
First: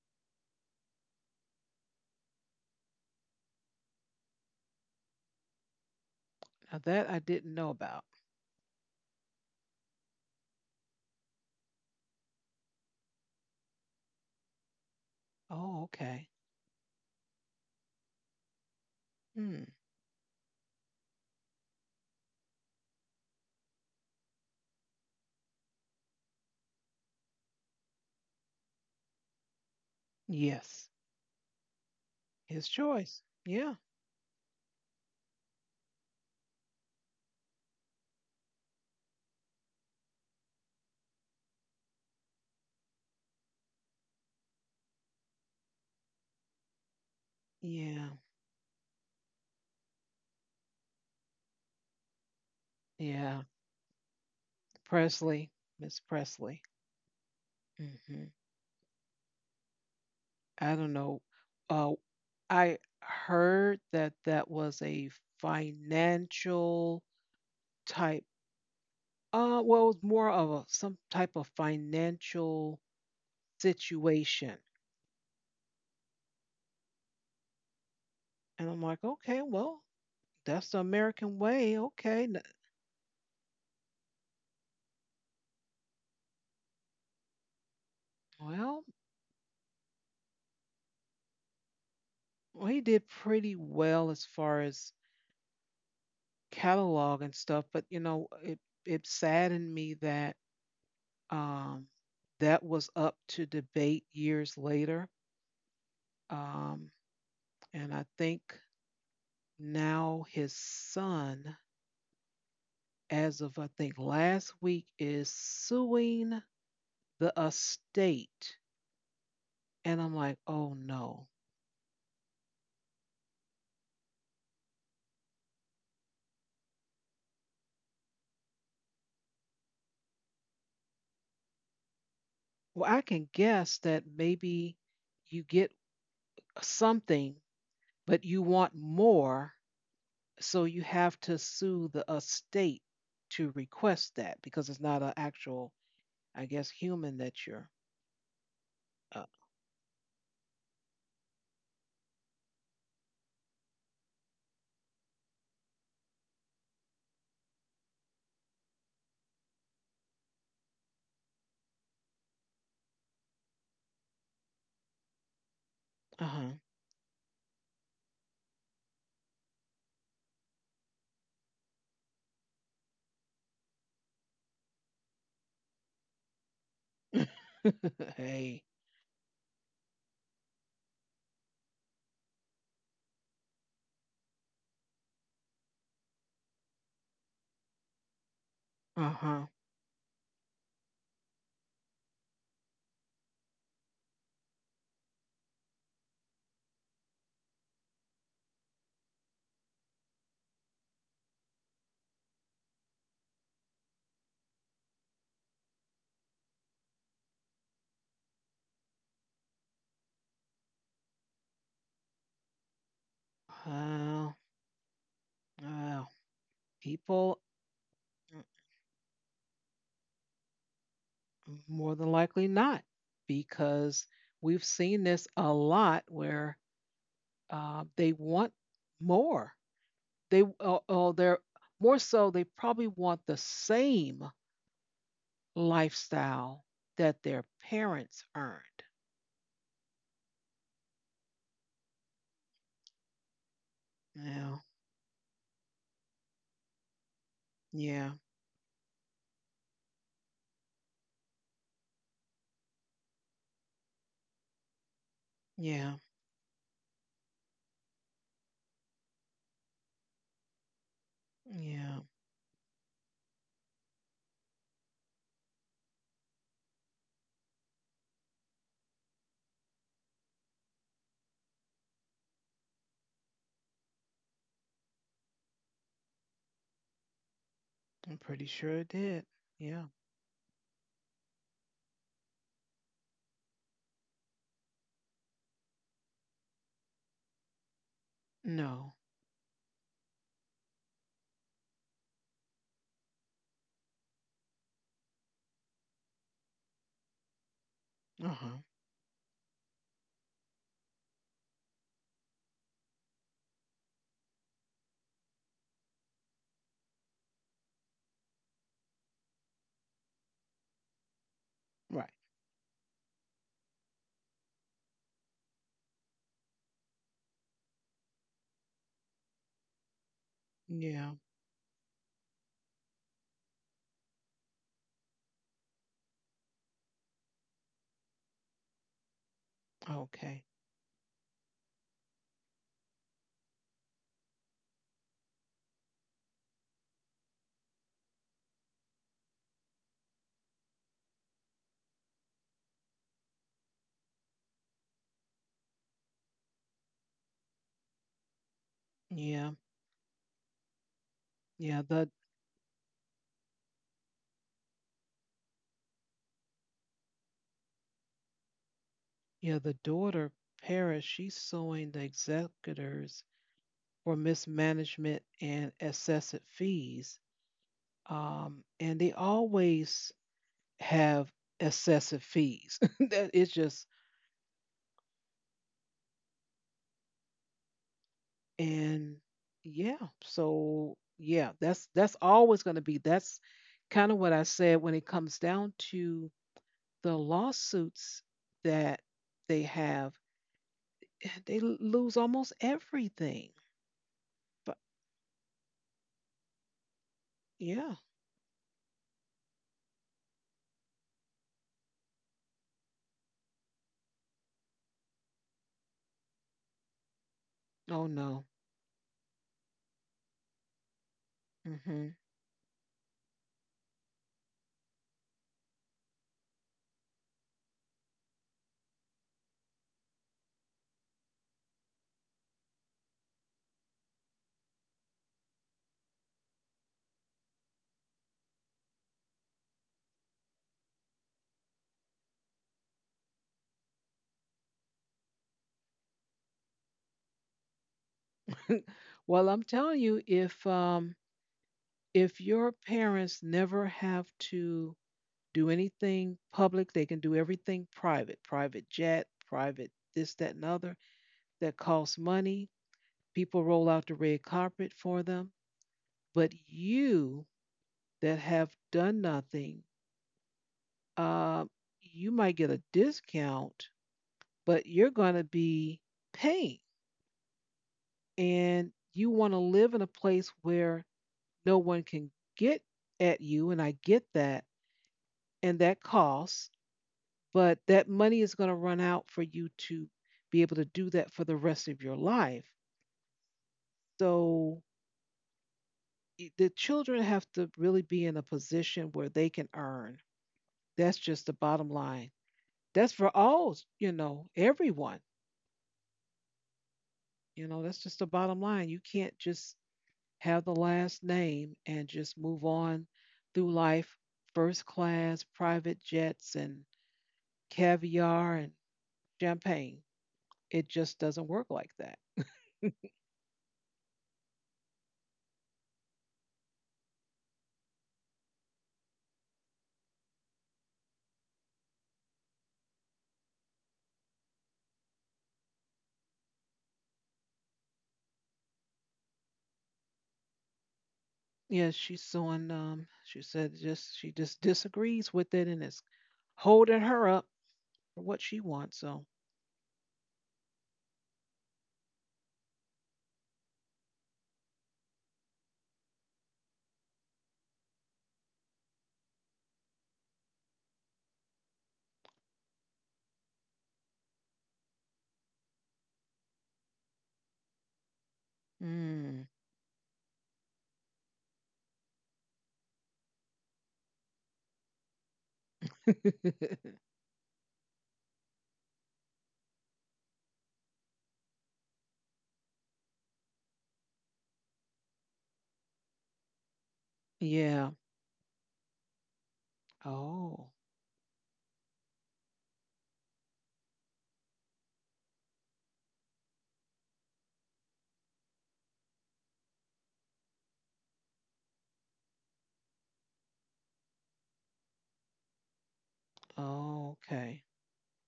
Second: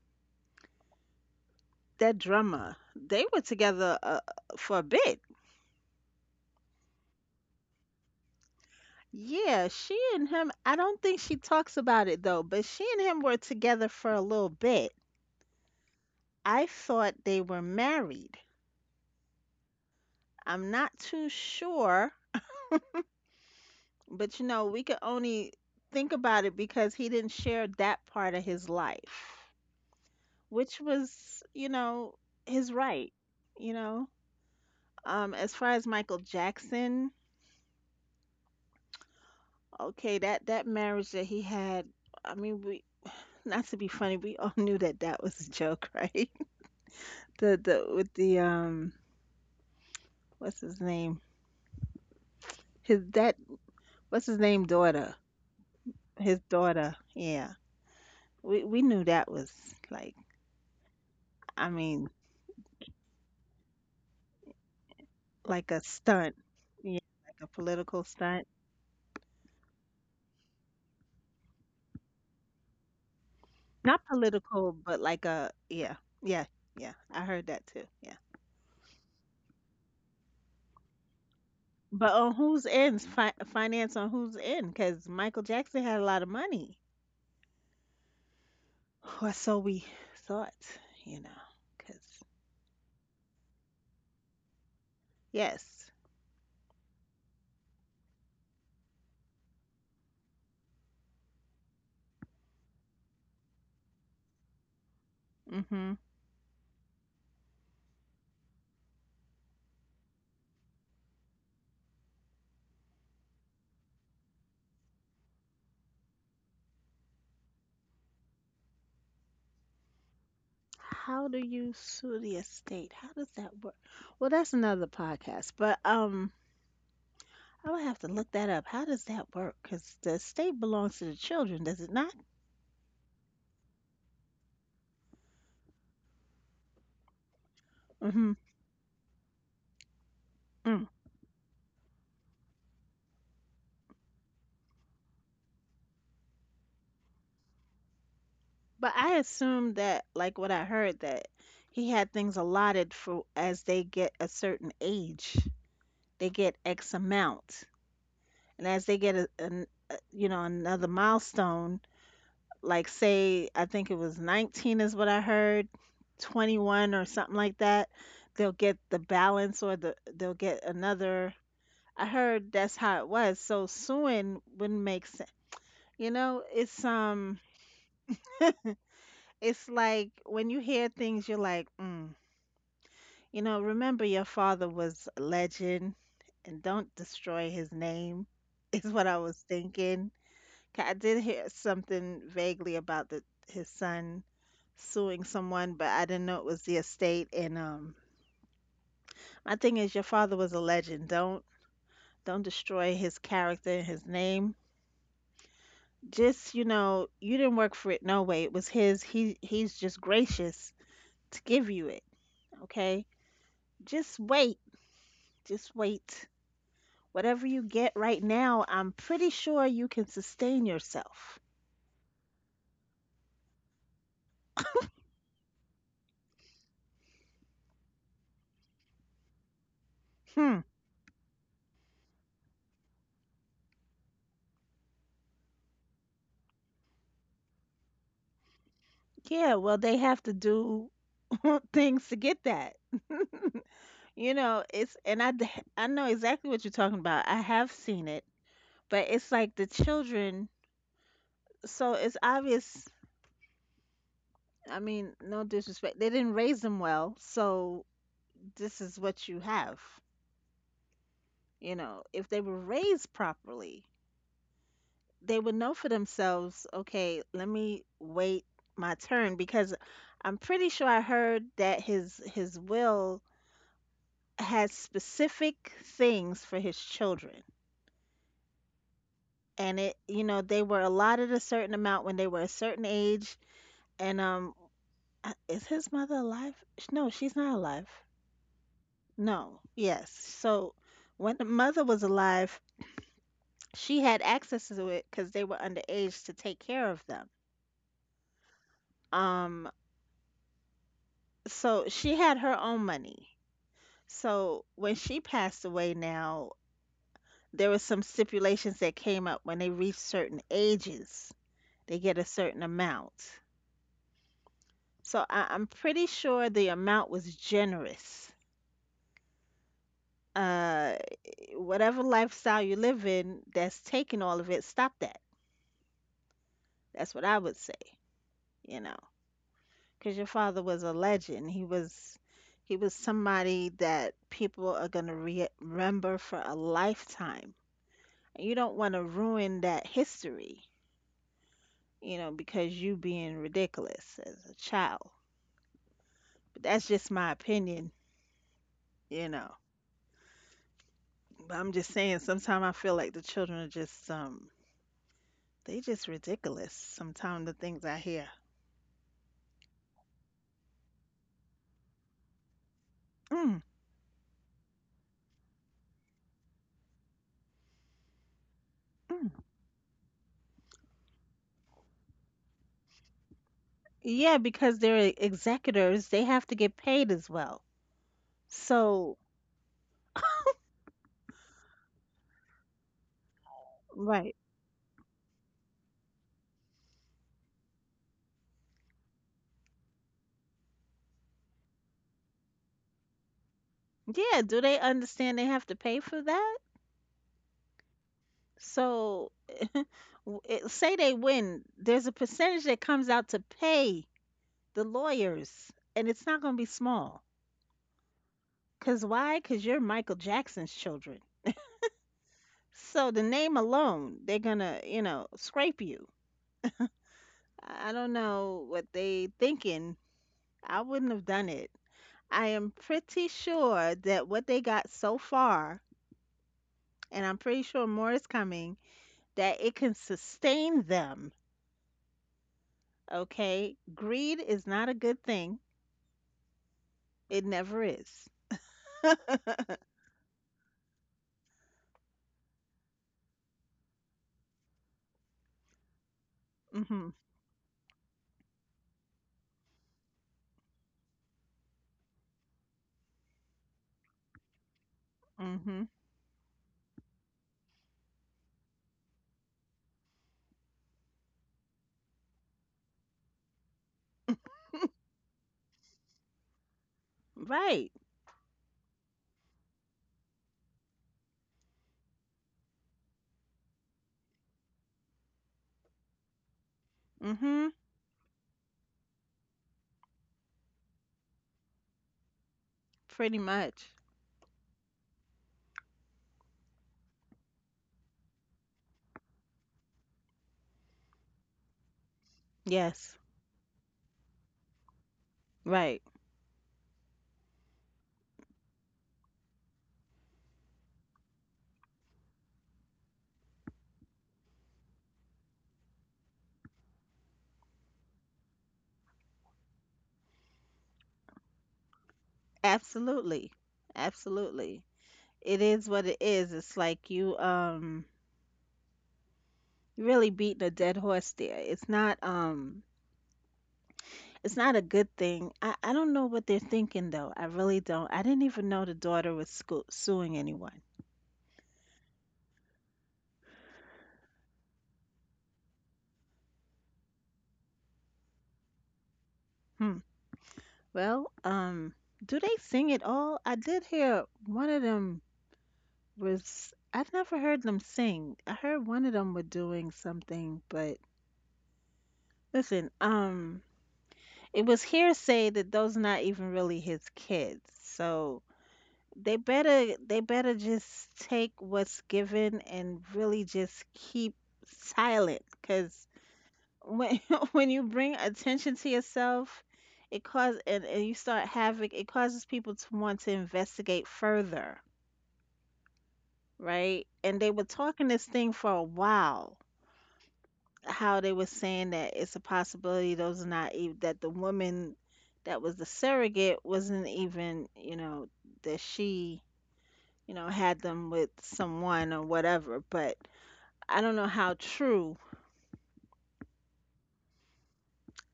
that drummer, they were together for a bit. Now that I didn't know about. Yeah, she and him, I don't think she talks about it though, but she and him were together for a little bit. Oh, okay. I thought they were married. Hmm. I'm not too sure, but you know, we could only think about it because he didn't share that part of his life, which Yes. was, you know, His his right, choice. you Yeah. know. As far as Michael Jackson, okay, that marriage that he had, I mean, we not to be funny, we all knew that that was a joke, right? The Yeah. With the what's his name? His that Yeah. what's his name daughter? Presley. Miss His Presley. daughter, yeah. Hmm. We knew that was like, I don't know. I Uh, mean, I heard that that was a like a stunt. Yeah, financial like a political type. stunt. Well, it was more of a, some type of financial Not situation. political, but like a, yeah, yeah, yeah. I heard that too. Yeah. And I'm like, okay, well, that's the American way. But Okay. on n- whose ends finance on whose end? Because Michael Jackson had a lot of money, Well, or so we thought, you know. Because he did pretty well as far as yes, catalog and stuff, but you know, it saddened me that um that was up to debate years later. mm-hmm. Um, and I think now his son, as of I think last week, is suing the estate. And I'm like, oh How no. do you sue the estate? How does that work? Well, that's another podcast. But I would have to look that up. How does that work? Because the estate belongs to the children, does it not? Well, I can guess that maybe you get something, but Mm-hmm. you want more. So you Mm. have to sue the estate to request that because it's not an actual, I guess, human that you're But I Uh, assumed that, like what I heard, that he had things allotted for as they get a certain age, they get X amount, and as they get a, an a you know another milestone, like say I think it was 19 is what I heard, uh-huh. 21 or something like that, they'll get the balance, or they'll get another. I heard that's how it was. So suing wouldn't make sense. You know, hey. it's like when you hear things, you're like, mm. You know, remember your father was a legend and don't destroy his name, is what I was Uh-huh. thinking. 'Cause I did hear something vaguely about his son suing someone, but I didn't know it was the estate. And my thing is, your father was a legend. Don't destroy his character and his name. Just, you know, you didn't work for it no way. It was his. He's just gracious to give you it. Okay? Just Well, wait. Just well, wait. people Whatever you get right mm, now, I'm pretty sure you can sustain yourself. more than likely not, because we've seen this a lot where they want more. They Hmm. They're more, so they probably want the same lifestyle that their parents earned. Yeah, well, they have to do things to get that. You Yeah, know, it's, and I know exactly what you're talking about. I have seen yeah, it, but it's like the children, so it's obvious. I mean, no yeah, disrespect. They didn't raise them well, so this is what you have. You yeah. know, if they were raised properly, they would know for themselves, okay, let me wait my turn because I'm pretty sure I heard that his will has specific things for his children. I'm pretty sure it did. And Yeah. it, you know, they were allotted a certain amount when they were a certain age. And is his mother alive? No, she's not alive. No. No, yes. So when the mother was alive, she had access to it because they were underage to take care of them. Uh-huh. Um, so she had her own money. So when she passed away now, there were some stipulations that came up when they reach certain ages, they Right. get a certain amount. So I'm pretty sure the amount was generous. Uh, Yeah. Whatever lifestyle you live in that's taking all of it, stop that. That's what I would say, you know, because your Okay. father was a legend. He was somebody that people are gonna remember for a lifetime. You don't want to ruin that history, you know, because you being ridiculous as a child. But that's just my opinion, you Yeah. know. But I'm Yeah. just The saying, sometimes I feel like the children are just they just ridiculous. Sometimes the things I hear. yeah. The daughter Paris. She's suing the executors Mm, for mismanagement and excessive fees. And they mm. always have excessive fees. that it's just Yeah, because they're executors, they have to get paid as well. So, and yeah, so yeah, that's always going to be that's kind of right. what I said when it comes down to the lawsuits that they have. They l- lose almost everything. Yeah, do they But understand they have to pay for that? yeah, So, it, say they win, there's a percentage that comes out to pay the lawyers, and it's not going to be small. oh no. Cause why? Cause you're Michael Jackson's children. hmm So the name alone, they're gonna, you know, scrape you. I don't know what they thinking. I wouldn't have done it. I am pretty sure that what they got so far, and I'm pretty sure more is coming, that it can sustain them. Okay, greed is not a good thing. It never is. Well, I'm telling you, if your parents never have to do anything public, they Mhm. can do everything private, private jet, private this, that, and other that costs money. People roll out the red carpet for them. Mhm. But you that have done nothing, uh, you might get a discount, but you're going to be paying. Right. And you want to live in a place where no one can get at you. And I get that. And that costs. Mhm. But that money is going to run out for you to be able to do that for the rest of your life. Pretty much. So I- the children have to really be in a position where they can earn. That's just the bottom line. That's Yes. for all, you know, everyone. Right. You know, that's just the bottom line. You can't just have the last name and just move on through life first class, private jets, and caviar and champagne. It just doesn't work like that. Absolutely. Absolutely. It is what it is. It's like you you really beating a dead horse there. It's not it's not a good thing. I don't know what they're thinking though. I really don't. I didn't even know the daughter was suing anyone. Yeah, she's suing. She said just she just disagrees with it, and it's holding her up for what she wants. So, Hmm. Well, do they sing at all? I did hear one of them was I've never heard them sing. I heard one of them were doing something, but listen, it was hearsay that those not even really his kids. So they mm. better they better just take what's given and really just keep silent because when when you bring attention to yourself it cause and you start havoc. It causes people to want to investigate further, right? And they were yeah. talking this thing for a while, Oh, how they were saying that it's a possibility those are not even, that the woman that was the surrogate wasn't even, that she, had them with someone or whatever. But I don't know how true. oh, okay.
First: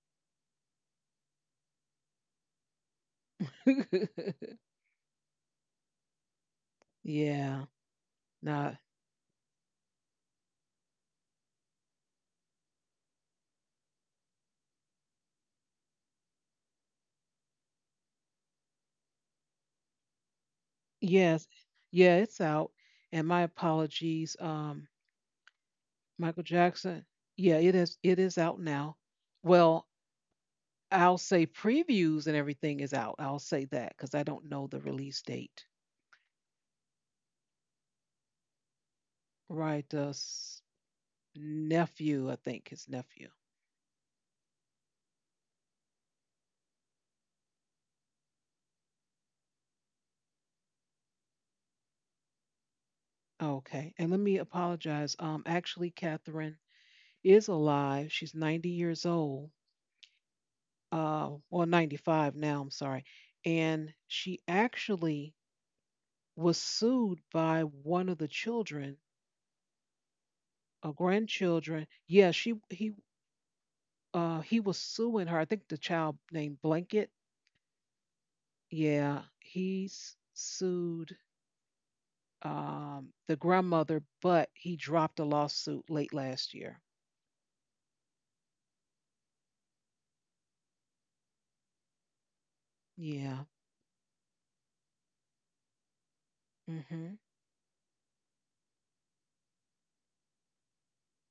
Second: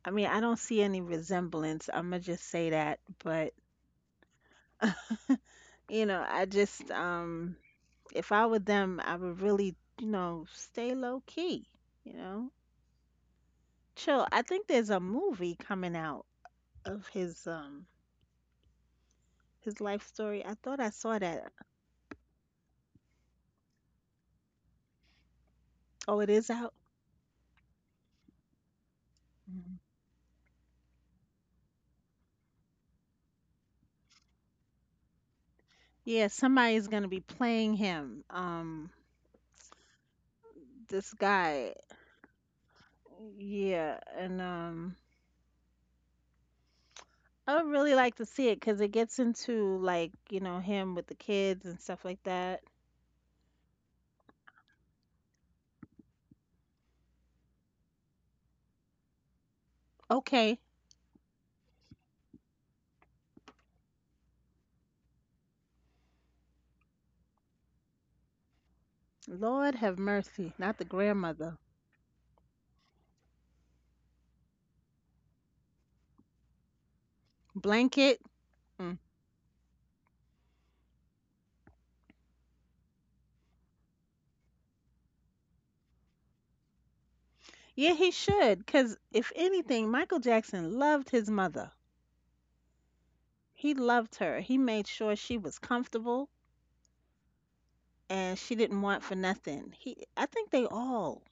I mean, I don't see any resemblance. I'm gonna just say that. But you know, I just yeah. if I were Now them I would really, stay low key, you know chill. I think there's a movie coming out of his his life story. I thought I saw yes. that. Yeah, it's out. And my apologies, Oh, it Michael is out. Jackson. Yeah, it is out now. Mhm. Well, I'll say previews and everything is out. I'll say that because I don't know the release date. Yeah, somebody's gonna be playing him. Right, s- This guy. nephew, I think his nephew. Yeah, and I would really like to see it because it gets into, like, you know, him with the kids and stuff like that. Okay. And let me apologize. Actually, Catherine is alive. She's 90 years old. Okay, Well, 95 now, I'm sorry. And she actually was sued by one of the children Lord have mercy, not the or grandmother. grandchildren. Yeah, she he was suing her. I think the child named Blanket. Blanket. Mm. Yeah, he s- sued the grandmother, but he dropped the lawsuit late last year. Yeah, he should. Cause if anything, Michael Jackson loved his mother. Yeah. He loved her. He made sure she was comfortable Mhm. and she didn't want for nothing. He, I think they all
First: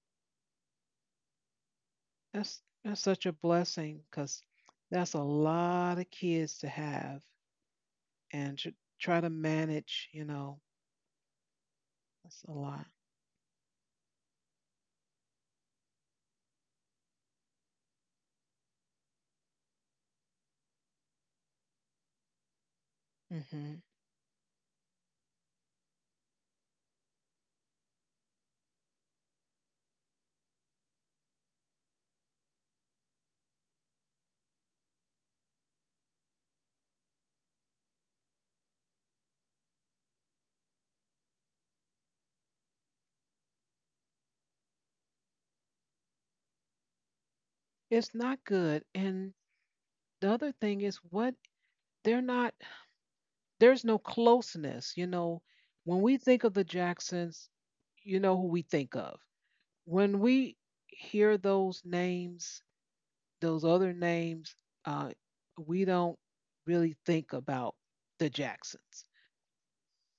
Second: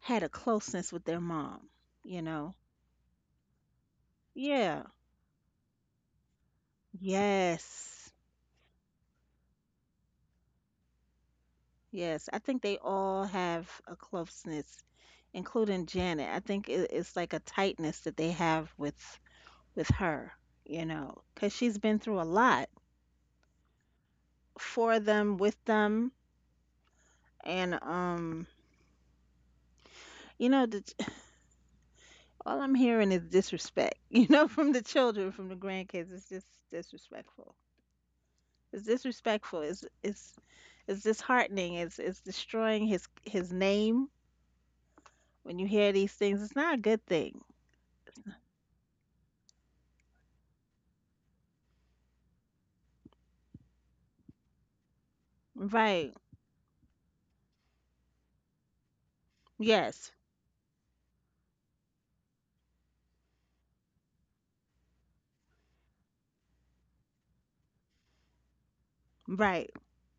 had a closeness with their mom, you know? That's such a blessing cuz Yeah. that's a lot of kids to have Yes. and to try to manage, you know. Yes. I That's a think they lot. all have a closeness, including Janet. I think it's like a tightness that they have with her, you know, cuz she's been through a lot Mhm. for them, with them, and you know, the, all I'm hearing is disrespect, you know, from the children, from the grandkids. It's just disrespectful. It's disrespectful. It's it's disheartening. It's destroying his name when you hear these things. It's not a good thing. It's not good, and the other thing is what they're not, there's no closeness, you know, when Right. we think of the Jacksons, you know who we think of Yes. when we hear those names. Those other names, uh, we don't really think about the Jacksons. Right.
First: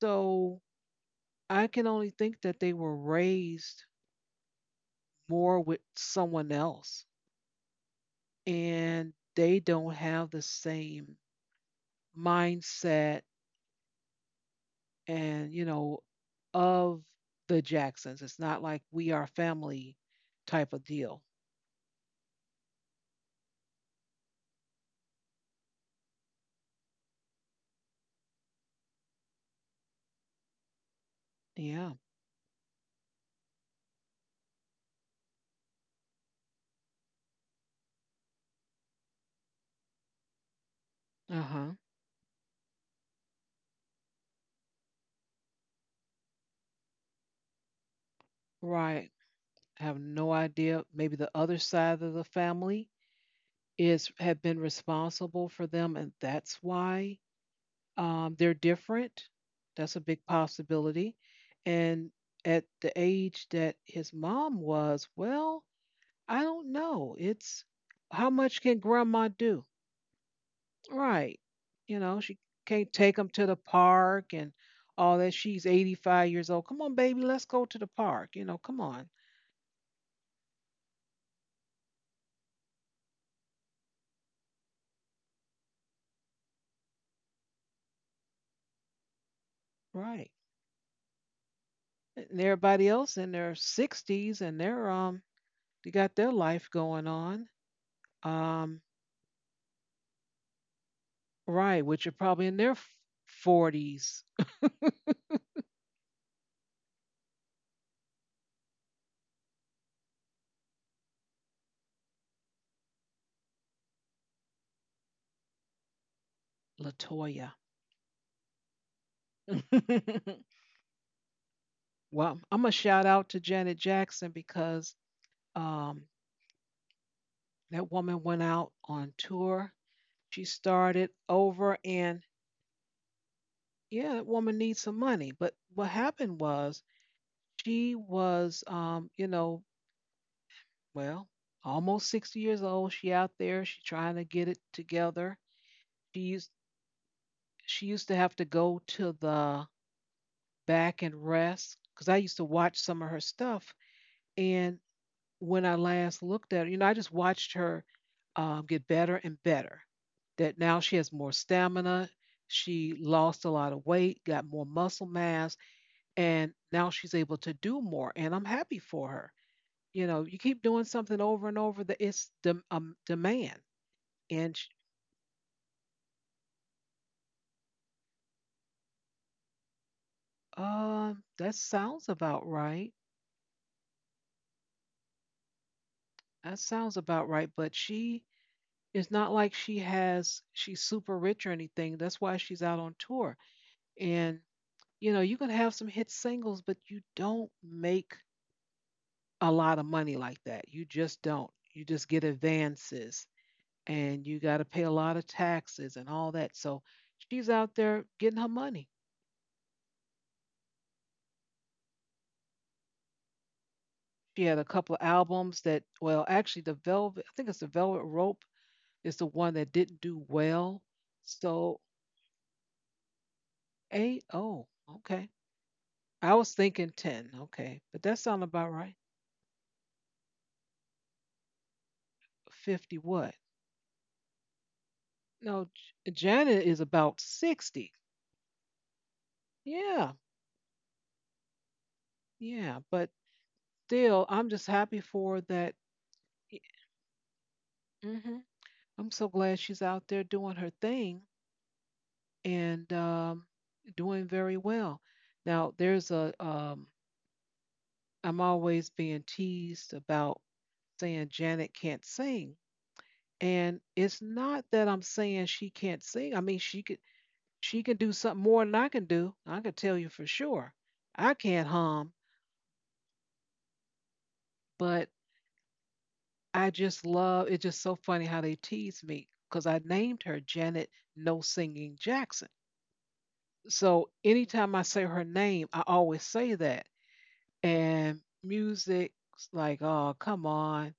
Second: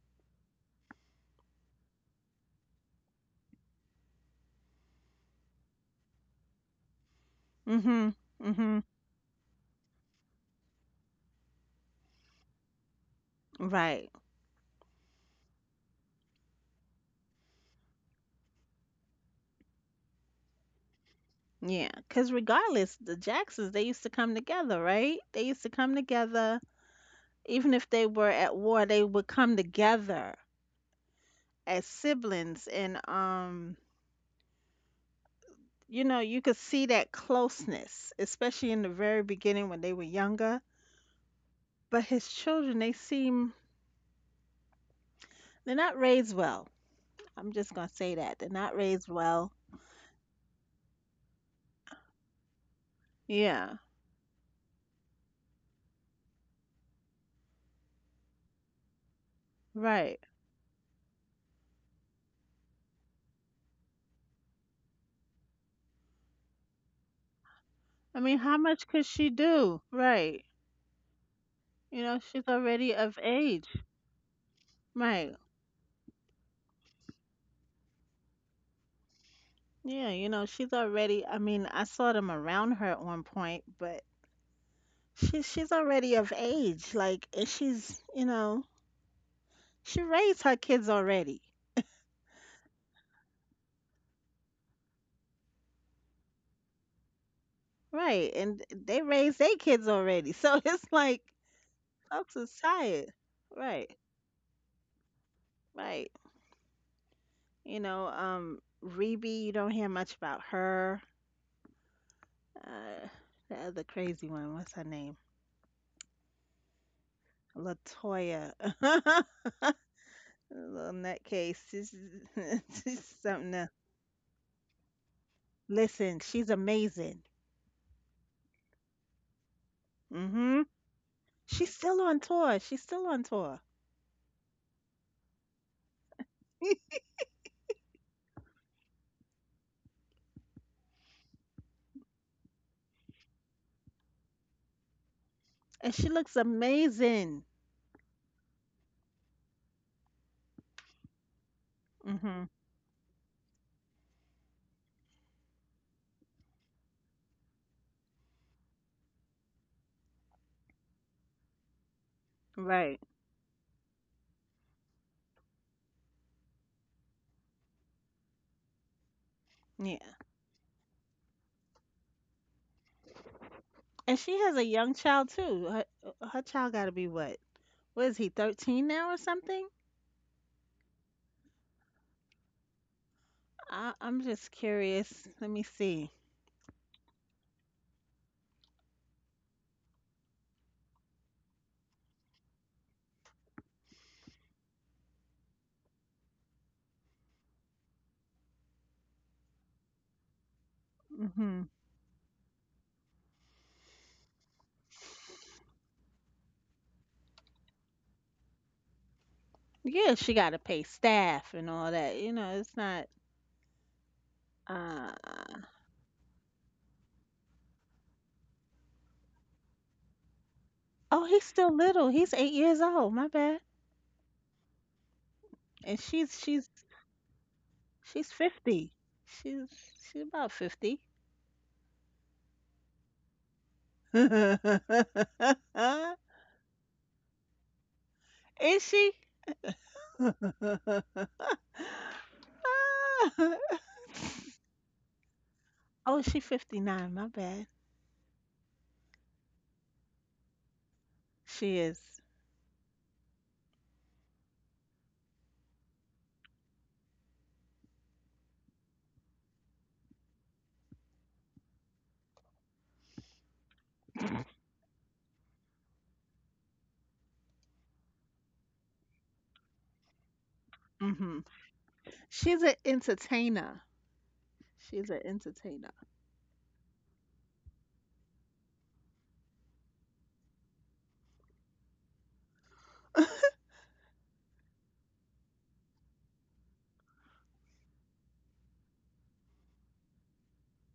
So I can only think that they were raised more with someone else, Mhm. Mhm. and they don't have the same mindset, Right. and, you know, of the Jacksons. It's not like we are family type of deal. Yeah. Cuz regardless, the Jacksons, they used to come together, right? They used to come together even if they were at war. They would come together as Yeah. siblings, and you know, you could see that closeness, especially in the very beginning when they were younger. Uh huh. But his children, they seem they're not raised well. I'm just gonna say that they're not raised Right. well. I have no idea. Maybe the other side of the family Yeah, is have been responsible for them, and that's why, they're different. That's a right. big possibility. And at the age that his mom was, well, I don't know. It's I how mean, how much can much could grandma she do? do? Right. Right. You You know, know, she she's can't already take of them to the age. park and all that. Right. She's 85 years old. Come on, baby, let's go to the park. You know, come on. Yeah, you know, she's already. I mean, I saw them around her at one point, but she's already of age. Like, and she's you know she Right. raised her kids already, And everybody else in their 60s and they're, they got their life going on. right? And Um, they raised their kids already. So it's like right, which are folks probably is in their tired, right? 40s. Right. You know, Rebe, you don't hear much about her. Uh, the other crazy one, what's her name? Latoya. Latoya. Little nutcase. She's, Well, I'm going to shout she's out to something to Janet Jackson because, um, listen. She's amazing. that woman went out on tour. She Hmm. started She's over still on in tour. She's still on tour, yeah, that woman needs some money. But what happened was she was, you know, well, almost 60 years old. She out there. She trying to get it together. and she She looks used amazing. she used to have to go to the back and rest because I used Hmm. to watch some of her stuff. And when I last looked at her, you know, I just watched her get better and better. That now she has more stamina. She Right. lost a lot of weight, got more muscle mass. And now she's able to do more, and I'm happy for her. You Yeah. know, you keep doing something over and over that it's the demand. And she And has a sh young child too. Her, her child got to be what? What is he? 13 now or something? um, that sounds about right. I'm just curious. Let me see. That sounds about right, but she, it's not like she has, she's super rich or anything, that's why she's out on tour. And you know, you can have some hit singles, but you don't make a lot of money like that, you just don't, Mhm. you just get advances, and you got to pay a lot of taxes and all that. So she's out there getting her money. Yeah, she gotta pay staff and all that. You know, it's not. She had a couple of Uh. albums that, well, actually, the Velvet, I think it's the Velvet Rope is the one that didn't do well. Oh, he's still So little. He's 8 years old. My bad. eight, oh, okay. And I she's was she's thinking 10, okay, but that she's sounds about 50. right. She's she's about 50. 50 what? No, J- Janet is about 60. Is she? Yeah, yeah, but still, I'm just happy for that. Oh, she 59. My bad. Hmm I'm so glad she's out there doing her thing She is. and, doing very well. Now, there's a, I'm always being teased about saying Janet can't sing. And it's not that I'm saying she can't sing. I mean, she could, she can do something more than I can do. I can tell you for sure. I Hmm. can't hum, She's an entertainer. but She's an entertainer. I just love, it's just so funny how they tease me because I named her Janet No Singing Jackson. So anytime I say her name, I always say that. And music's like, oh, come on.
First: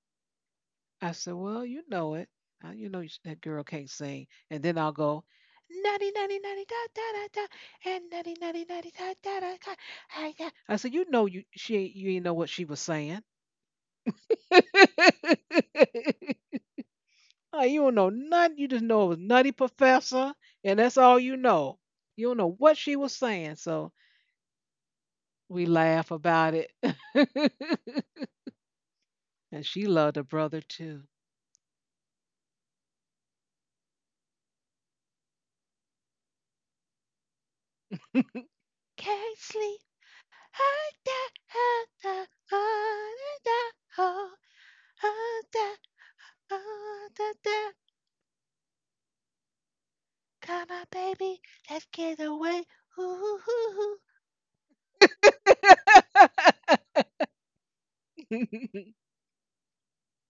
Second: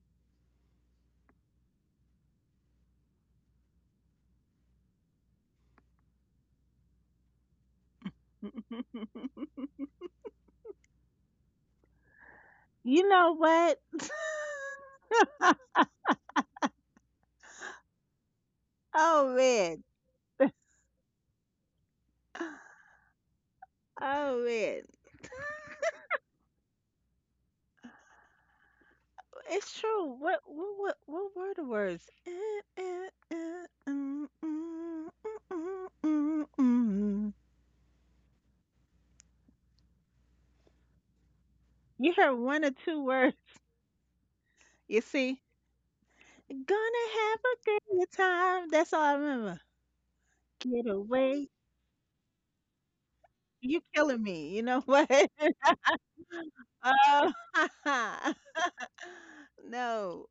I said, well, you know it. You know sh- that girl can't sing. And then I'll go, nutty, nutty, nutty, da, da, da, da, and nutty, nutty, nutty, da, da, da, da, I got-" I said, you know, you she ain't, you ain't know what she was You saying. know what? Oh, you don't know nothing. You just know it was Oh Nutty man. Professor, and that's all you know. You don't know what she was saying. So Oh man. we laugh about it. And It's she true. loved her What brother what what too. what were the words? Eh, eh, eh, mm, mm, mm, mm, mm, mm. Can't sleep. Ah, da, ah, You da, heard one or two ah, words. da, da, oh, You see, ah, da, gonna ah, da, have da. a good time. That's all I remember. Come Get on, baby, away. let's get away. Ooh, ooh, You ooh. killing me. You know what? Oh, no.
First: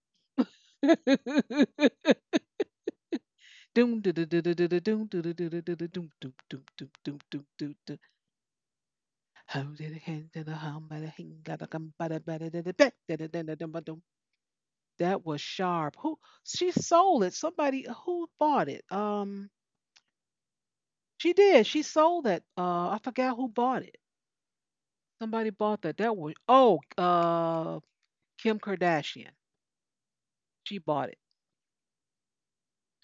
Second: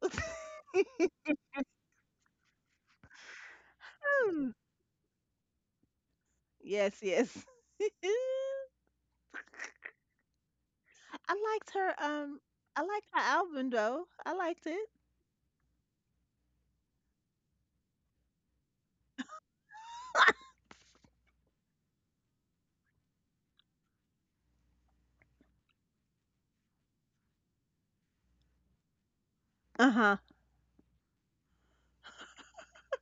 Doom, doo, doo, doo, Hmm. doo, doo, doo, doom, doo, doo, doo, doo, doo, doo, doom, doom, doom, doom, Yes, doom, yes. doom, doo, doo. How it hand to the hum, bada I hing, gada liked gum, her. bada bada da da I ba, liked da her da da da album dum ba dum. though. I liked it. That was sharp. Who she sold it? Somebody who bought it? She did. She sold that. I forgot who bought it. Somebody bought that. That was oh, Kim Kardashian. Uh-huh. She bought it.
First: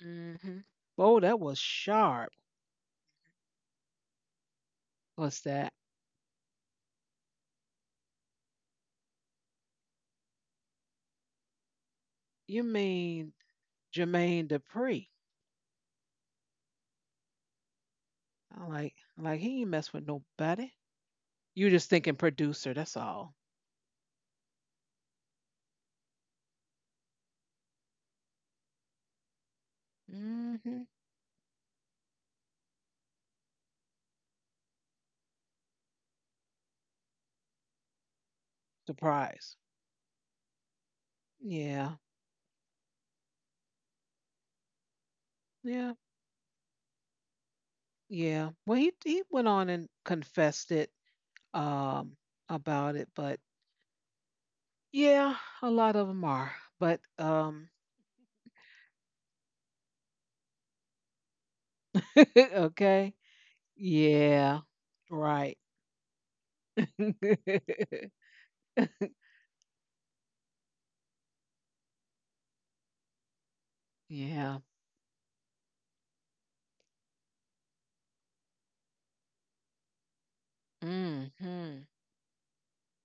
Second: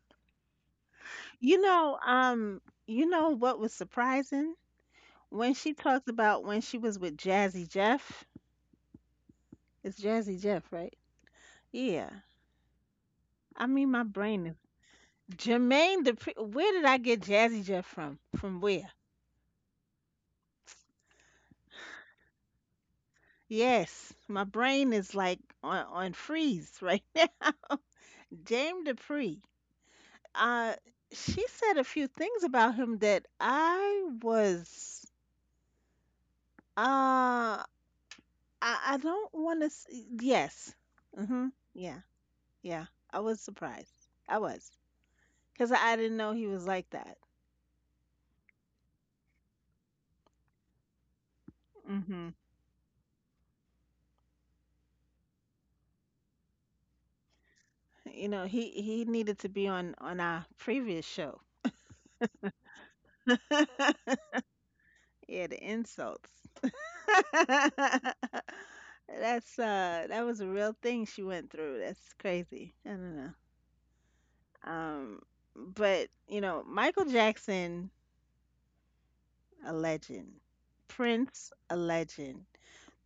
Hmm Oh, that was You know, sharp. um, you know what was surprising? What's When she that? talked about when she was with Jazzy Jeff. It's Jazzy Jeff, right? Yeah. You mean I mean, my brain Jermaine is Dupri? Jermaine Dupri. Where did I get Jazzy Jeff from? From I where? like, I'm like he ain't mess with nobody. You just thinking producer. That's all. Yes, my brain is like on freeze right now. Jame Dupree. Uh, Mm-hmm. she said a few things about him that I was, uh, I, I don't want Surprise. to, yes. Mm-hmm. Yeah. Yeah, Yeah, I was surprised. I was because I yeah, didn't know he was like that. yeah. Well, he went on and confessed it um Hmm. about it, but yeah, a lot of them are, but You know, he needed to be on our previous show. okay. Yeah, Yeah, right. the insults. That's that was a real thing she went through. That's crazy. I don't know. yeah. Um, but you know, Michael Jackson, a legend. Prince, a Mm-hmm. legend.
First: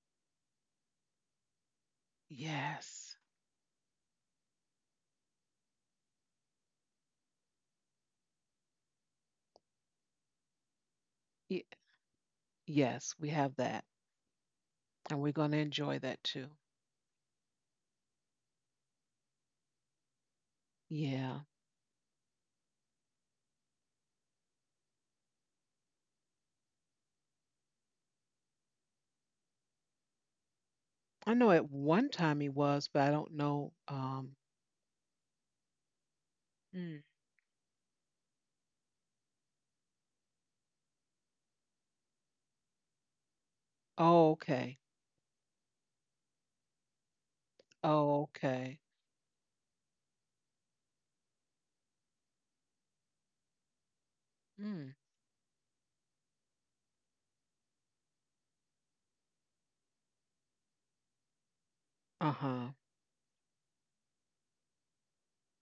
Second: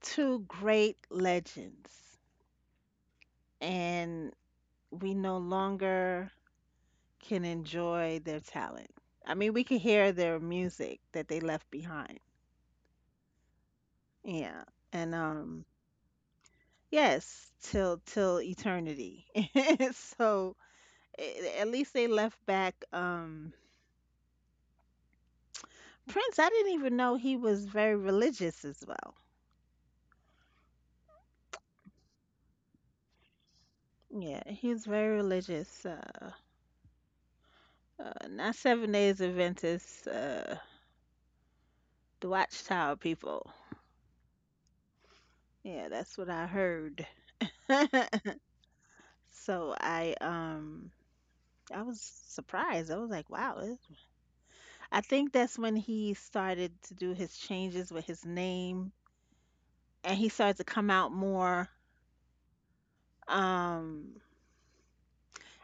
Two great legends, Yes. and we no longer can enjoy their talent. I mean, we can hear their music that they Y- left behind. yes, we have that, Yeah. And and we're going to enjoy that too. yes, till eternity. So Yeah, a- at least they left back Prince, I didn't even know he was very religious as well. I know at one time he was, but I don't know. Yeah, he's very religious. Mm. Not Seven Days Adventist, the Watchtower people. Oh, okay. Yeah, that's what I heard. Oh, okay. So I I was surprised. I was like, wow. It- Mm. I think that's when he started to do his changes with his name, and he started to come out more. Uh huh. Um,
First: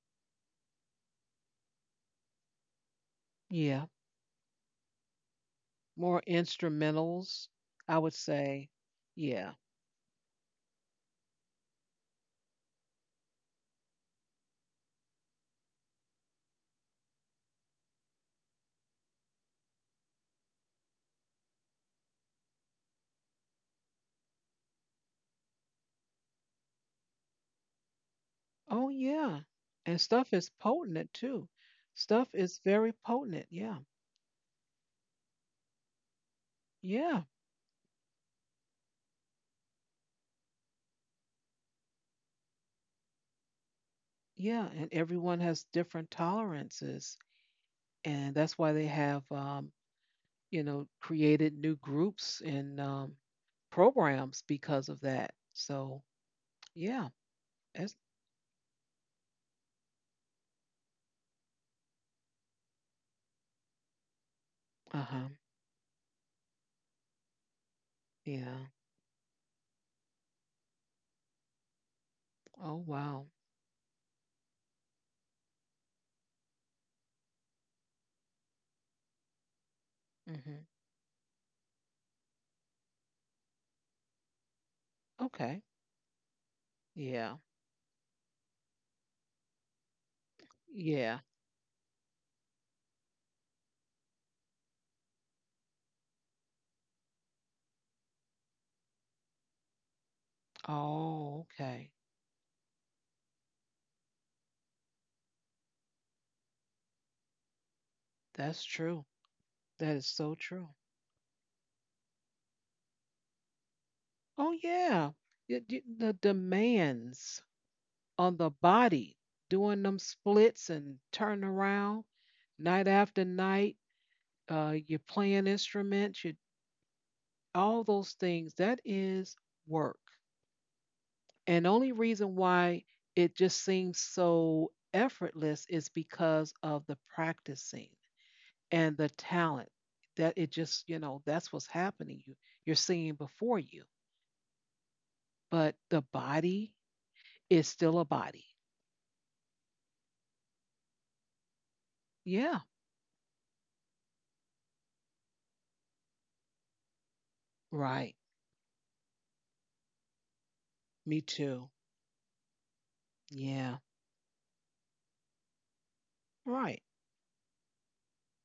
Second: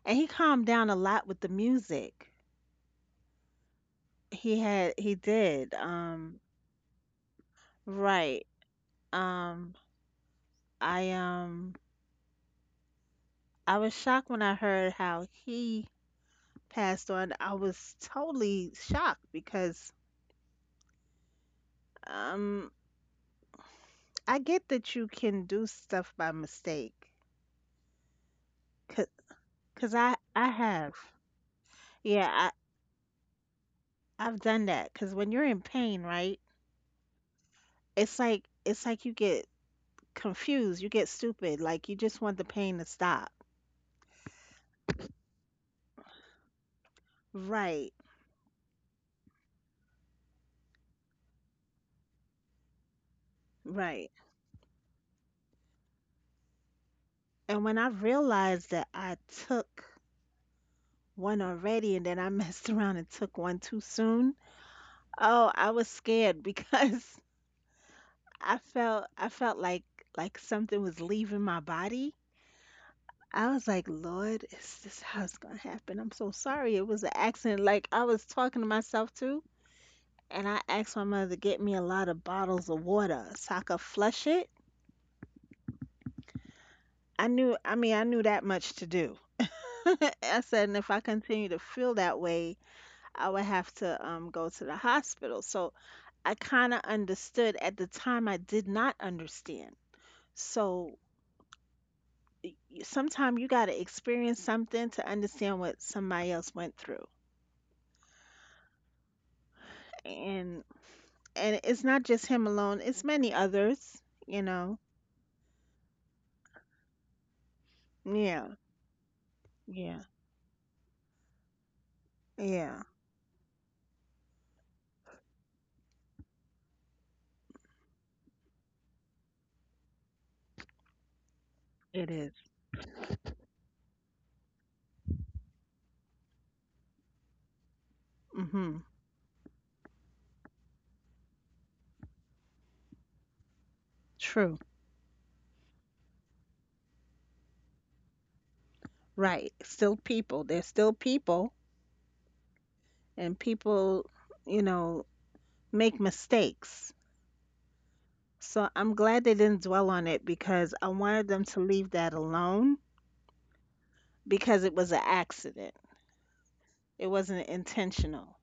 and he calmed down a lot with the music. Yeah. He had, he did. More instrumentals, I would Right. say. Yeah. Um, I I was shocked when I heard how he passed on. I was totally shocked because, um, I get that you can do stuff by mistake, mistake. Oh 'Cause, yeah. 'cause And I, stuff is I have. potent too. Stuff Yeah, I, is very potent. Yeah. I've done that because when you're in pain, right? Yeah. It's like you get confused, you get stupid, like you just want the pain to stop. Yeah. And everyone has different tolerances. Right, And that's why they have you know, created new groups and right. programs because of that. So yeah. And when I That's realized that I took one already and then I messed around and took one too soon, uh-huh. oh, I was scared because I Yeah. felt I felt like something was leaving my body. Oh wow. I was like, Lord, is this how it's gonna happen? I'm so sorry. It was an accident. Like I was talking to myself too. And I hmm asked my mother to get me a lot of bottles of water so I could flush it. Okay. I Yeah. knew, I mean, I knew that much to do. I said, and if I Yeah. continue to feel that way, I would have to go to the hospital. So I kind of understood. At the time, I did not understand. So Oh, okay. sometimes you got to experience something to understand what somebody else went through. That's true. That is so And true. and it's not just him alone, it's many others, you Oh know. yeah. Y- y- The demands on the Yeah. body doing them Yeah. splits and turning around Yeah. night after night, you're playing instruments, you all those things, that is work. And only It reason is. why it just seems so effortless is because of the practicing Mhm. and the talent that it just, you know, that's what's happening. You're seeing before you. True. But the body is still a body. Right. Still people. They're still people, Yeah. and people, you know, make mistakes. Right. So I'm glad they didn't dwell on it because I Me wanted them to too. leave that alone Yeah. because it was an accident. Right. It wasn't intentional,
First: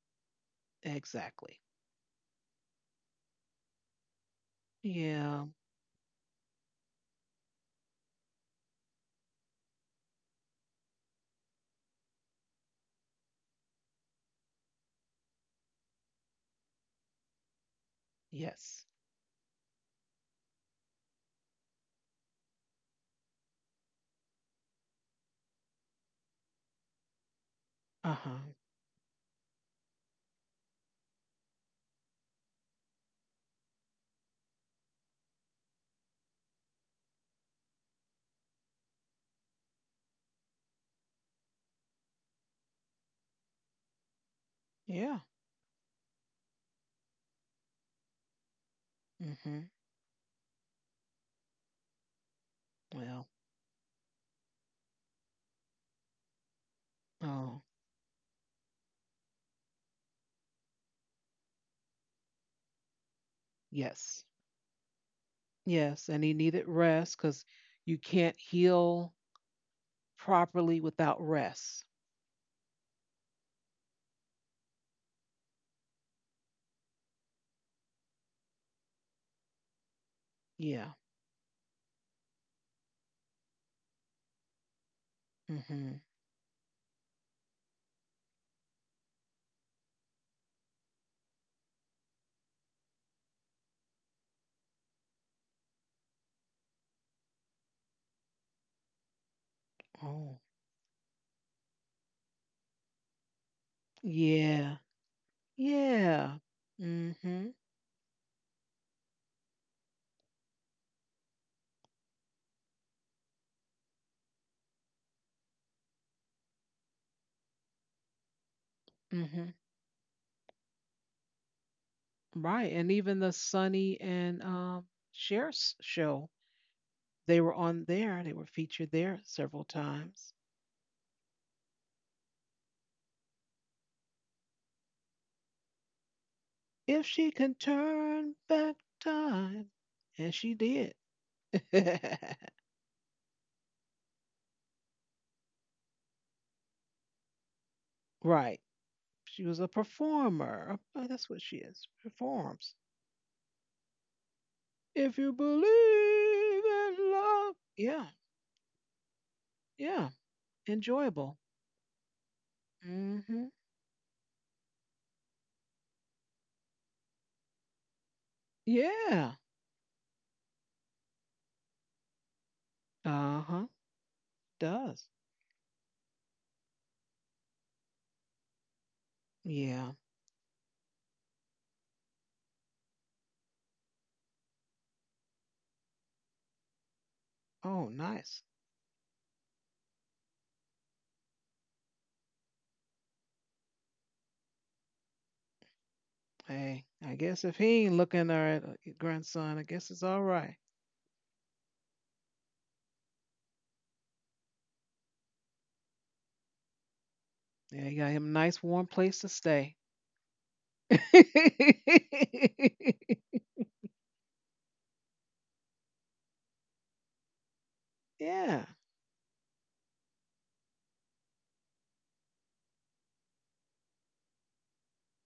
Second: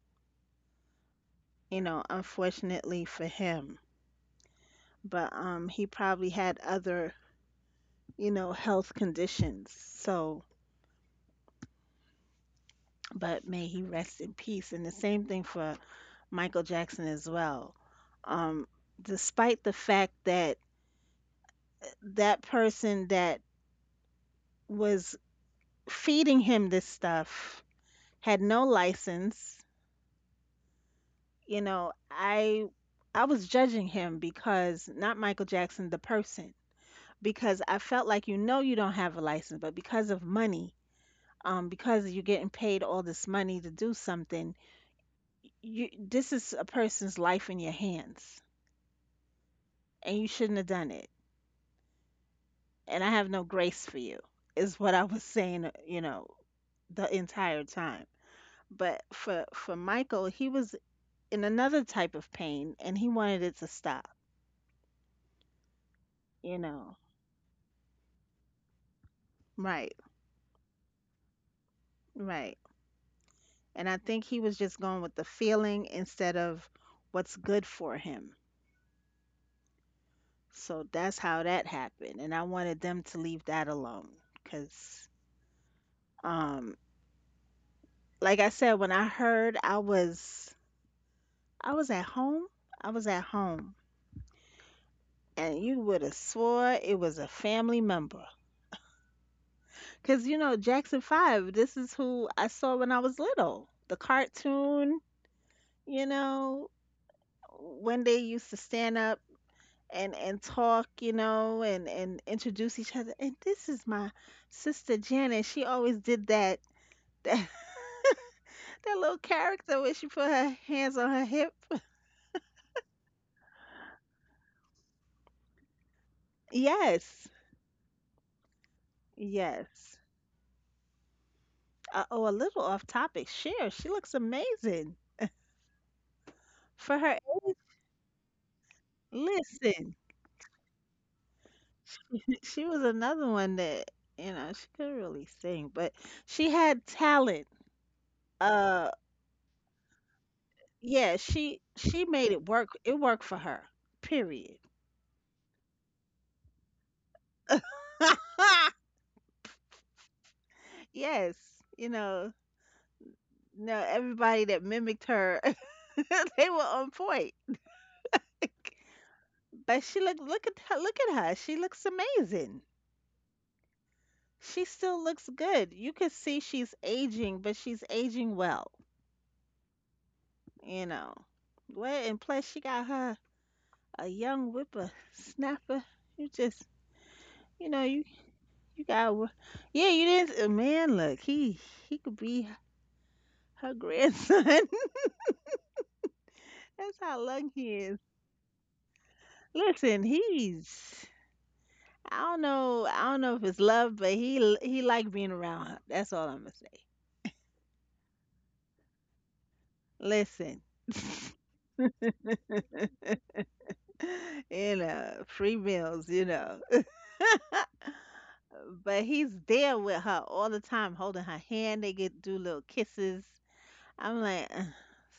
Exactly. you know, unfortunately for him. But Yeah. He probably had other, you know, health conditions. So, but may he rest in peace. And the same thing for Michael Jackson as well. Um Yes. despite the fact that that person that was feeding him this stuff Uh huh. had no license. You know, I was judging him, because not Michael Jackson, the person, because I felt like you know you don't have a license, but because of money, because you're getting paid all this money to do something, Yeah. you this is a person's life in your hands, hmm and you shouldn't have done it. And I have Well, no grace for you, is what I was saying, you know, the oh, entire time. But for Michael, he was in another type of pain and he wanted it to stop, yes. Yes. And he you needed know. rest because you can't heal Right, properly without rest. right. And I think he was just going with the feeling instead of what's good for him. So Yeah. that's how that happened. And I wanted them to leave that alone cuz hmm um like I said when I heard I was at home. I was at home, and you would have swore it was a family member. Because, you Oh, know, Jackson 5, this is who I saw when I was little. The yeah. cartoon, you Yeah. know, hmm hmm when they used to stand up and talk, you know, and introduce each other. And this is my sister Janet. She always did that, that, that little character where she put her hands on her hip. Right. And even the Sunny and, Cher's show, Yes, they were on there. They were featured there several yes. times. Oh, a little off topic. Cher, she looks amazing for If her she age. can turn back time, Listen. and she did. She was another one that you know she couldn't really sing but she had talent. right. uh She was a performer. Oh, yeah, that's what she she is. she made it work, Performs. it worked for her, period. If you believe in love. Yeah. Yeah. Yes, Enjoyable. you know. Mm-hmm. No, everybody that mimicked her they were on point. Yeah. But she look, look at her, she looks amazing. Uh-huh. She still Does. looks good. You can see she's aging but she's aging well, Yeah. you know. Well, and plus she got her a young whipper snapper. You just, you know, Oh, you nice. you got, wo- yeah, you didn't. Man, look, he could be her grandson. That's Hey, I how guess lucky if he he ain't is. looking at her grandson, I guess Listen, it's all right. he's. I don't know. I don't know if it's love, but he like being around her. That's all I'm gonna say. Yeah, he got him a nice warm place to stay. Listen, you know, free meals, you know. Yeah. But he's there with her all the time, holding her hand. They get do little kisses. I'm like, "Ugh,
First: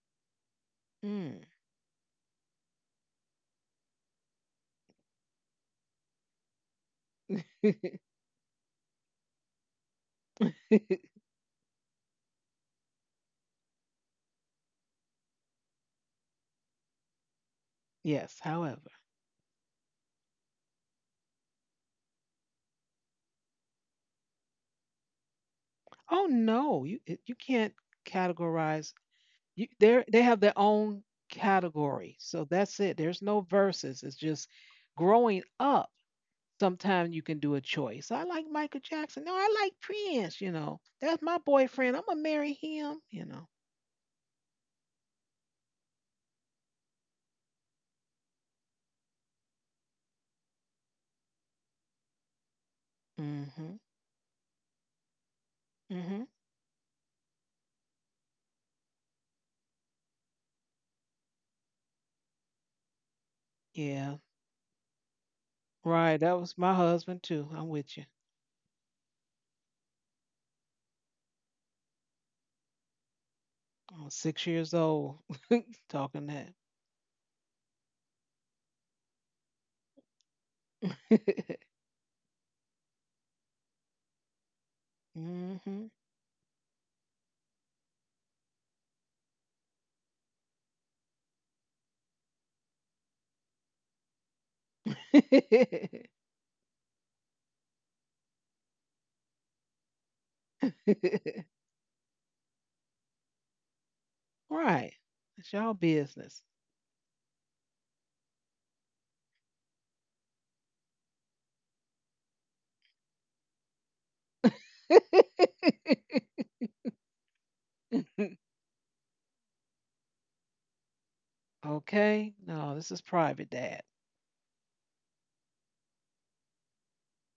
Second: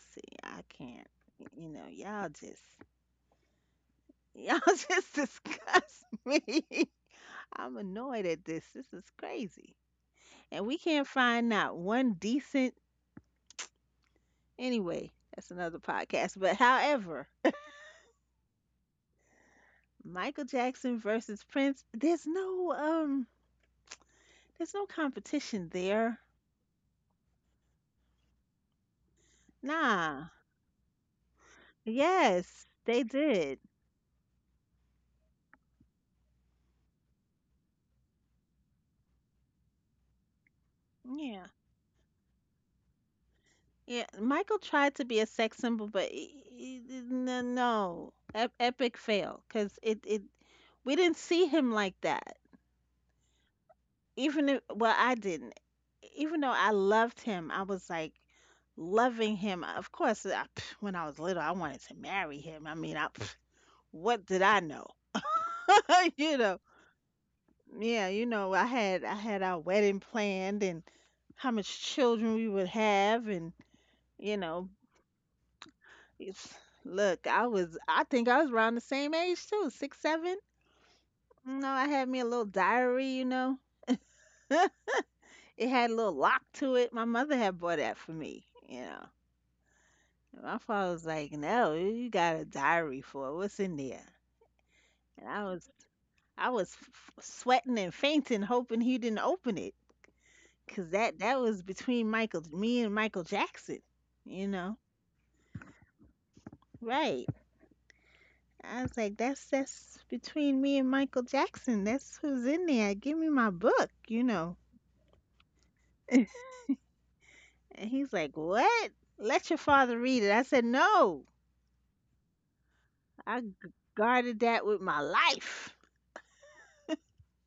see, I can't. Mm. You know, y'all just, y'all just disgust me. I'm annoyed at this. This is crazy. And we can't find not one decent. Anyway, that's another podcast. But however, yes. However, Michael Jackson versus Prince, there's no competition there. oh no, you it- you can't categorize. You they Nah. have their own category, so Yes, that's it. they There's no did. verses. It's just growing up. Sometimes you can do a choice. I like Michael Jackson. No, I like Prince. You know, that's my Yeah. boyfriend. I'm gonna marry him. You know. Yeah, Michael tried to be a sex symbol, but no, no, epic fail because it we didn't see him like that. Mhm. Even if, well, I didn't. Mhm. Even though I loved him, I was like loving him. Of course, I, pff, when I was little, I wanted to marry him. I mean, I, pff, Yeah. what did I know? Right. You That know, was my husband too. I'm with yeah, you. you know, I had our wedding planned and how much children we would have, and I was you six know. years old talking It's, that. look, I was, I think I was around the same age too, six, seven. You know, I had me a little diary, you know. It had mhm. a little lock to it. My mother had bought that for me, you know. And my father was like, no, you got a diary for it. What's in there? And I was, sweating and fainting, hoping he didn't open it, 'cause that was between Michael, me and Michael Jackson, you know. right. It's y'all business. Right. I was like, that's between me and Michael Jackson. That's who's in there. Give me my book, you know. And he's like, what? Let your father read it. I said, no. Okay. No, this is I g- private, Dad. guarded that with my life.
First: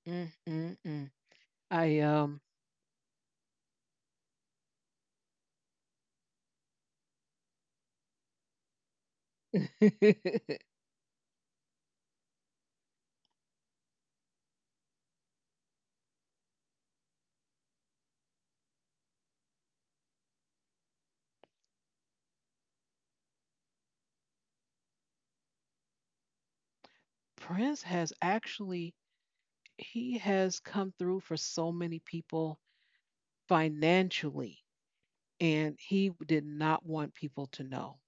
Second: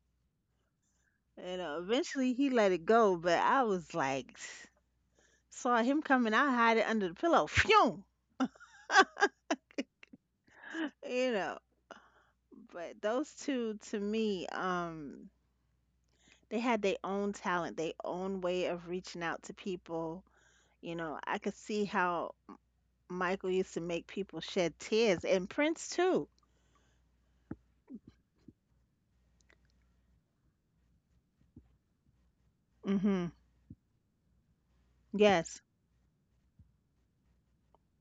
Mm, mm, mm. You know, I eventually um. he let it go, but I was like, saw him coming, I hide it under the pillow. Phew! You know, but those two to me, they had their own talent, their own way of reaching out to people. You know, I could see how Michael used to make people shed tears, and Prince too. Prince has actually he has come through for so many people Hmm. financially, Yes. and he did not want people to know.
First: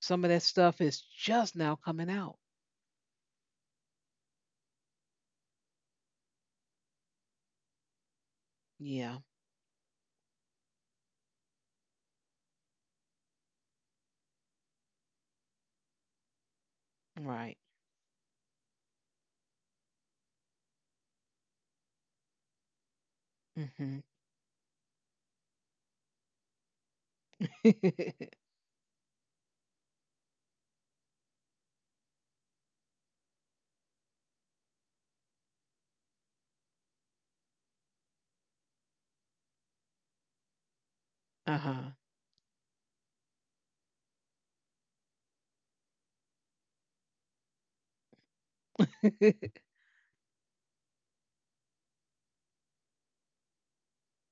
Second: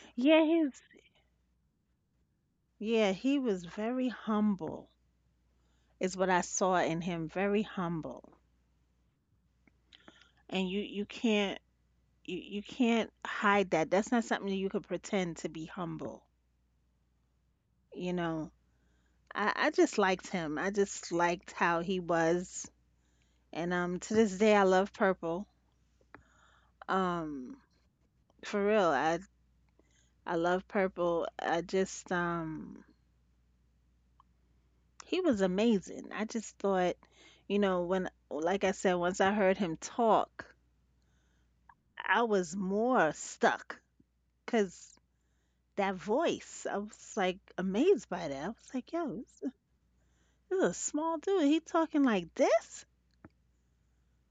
Some of that Yeah, stuff he's. is just now coming out. Yeah, he was very humble, is what I saw in him, very humble. Yeah, And you can't you can't hide that. That's not something that you could pretend to be humble, right. you know. I just liked him. I just liked how he was. And Mhm. to this day I love purple. Um for real, I love purple. I just he was amazing. I just thought, you know, when, like I said, once I heard him talk, Uh-huh. I was more stuck because that voice, I was like amazed by that. I was like, yo, this this is a small dude. He talking like this?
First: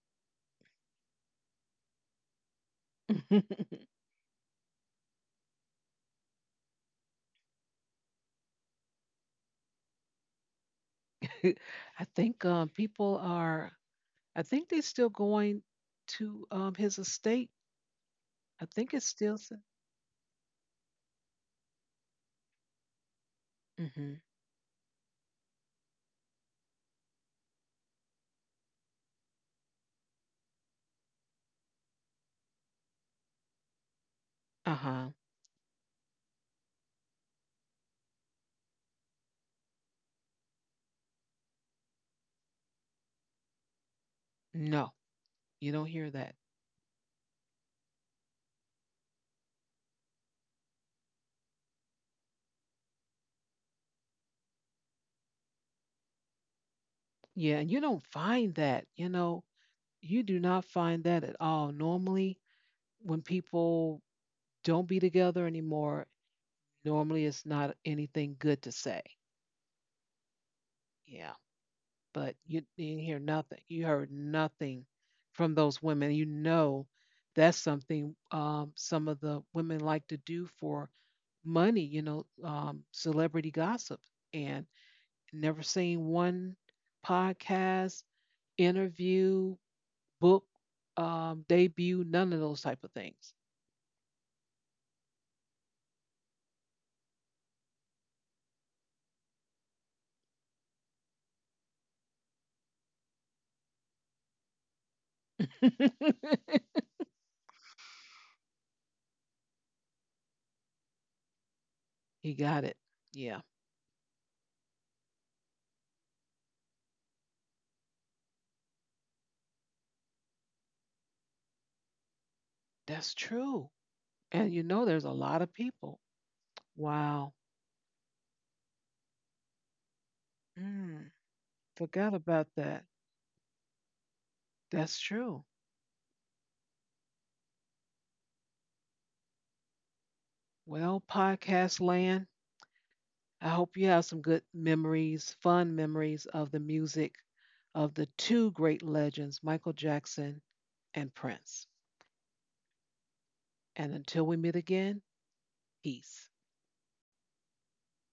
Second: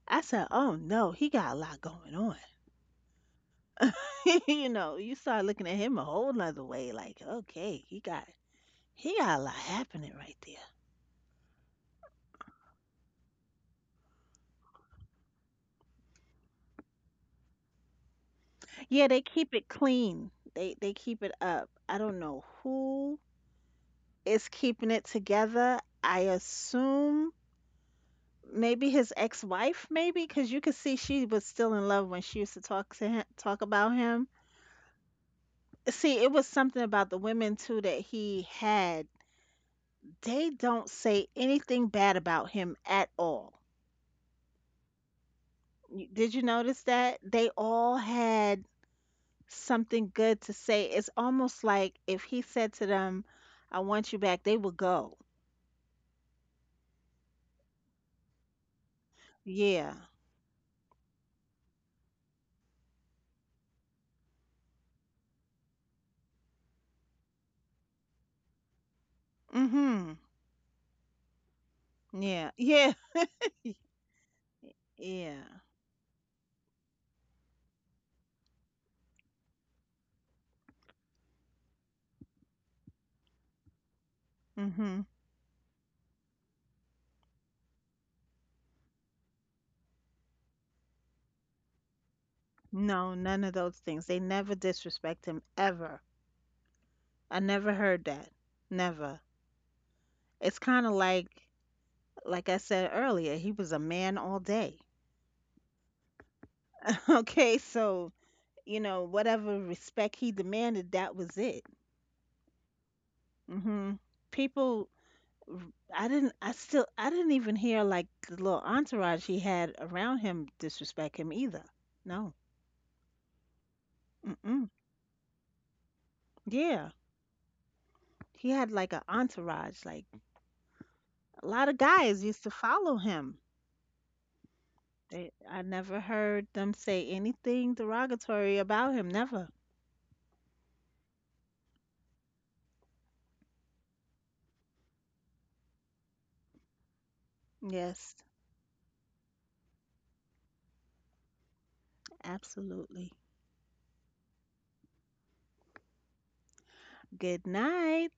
I said, oh no, he got a lot going on. You know, you start looking at him a whole nother way, like, okay, he got a lot happening right there. I think people are. I think they're still going to his estate. I think it's Yeah, they still. keep it clean. They keep it up. I don't know who Mm-hmm. is keeping it together. I assume maybe his ex-wife, maybe because you could see she was still in love when she used to talk to him, talk about him. Uh huh. See, it was something about the women too that he had. They don't say anything bad about him at all. No, you don't You- hear Did that. you notice that? They all had something good to say. It's almost like if he said to them, "I want you back," they would go. Yeah, and you don't find that. You know, Yeah. you do not find that at all. Normally, when people don't be together anymore, normally it's not anything good to say. Mhm. Yeah. But Yeah. you Yeah. didn't hear nothing. You heard nothing Yeah. from those women. You know, that's something, some of the women like to do for money, you know, celebrity gossip. And Mm-hmm. never seen one podcast, interview, book, debut, none of those type of No, none things. of those things. They never disrespect him ever. I never heard that. Never. It's kind of like I said earlier, he was a man all day. Okay, so, you know, whatever respect he demanded, that was it. he got it. Yeah, Mhm. People, I still I didn't even hear like the little entourage he had around him disrespect him either. No. that's true. And you Mm-mm. know, there's a lot of people. Yeah. Wow. He had like an entourage. Like Mm. a lot of Forgot guys used to about that. follow him. That's They, true. I never heard them say anything derogatory about him. Never. Well, podcast land, I hope you have some good memories, fun memories of the music of the Yes, two great legends, Michael Jackson and Prince. absolutely. And until we meet again, peace. Good night.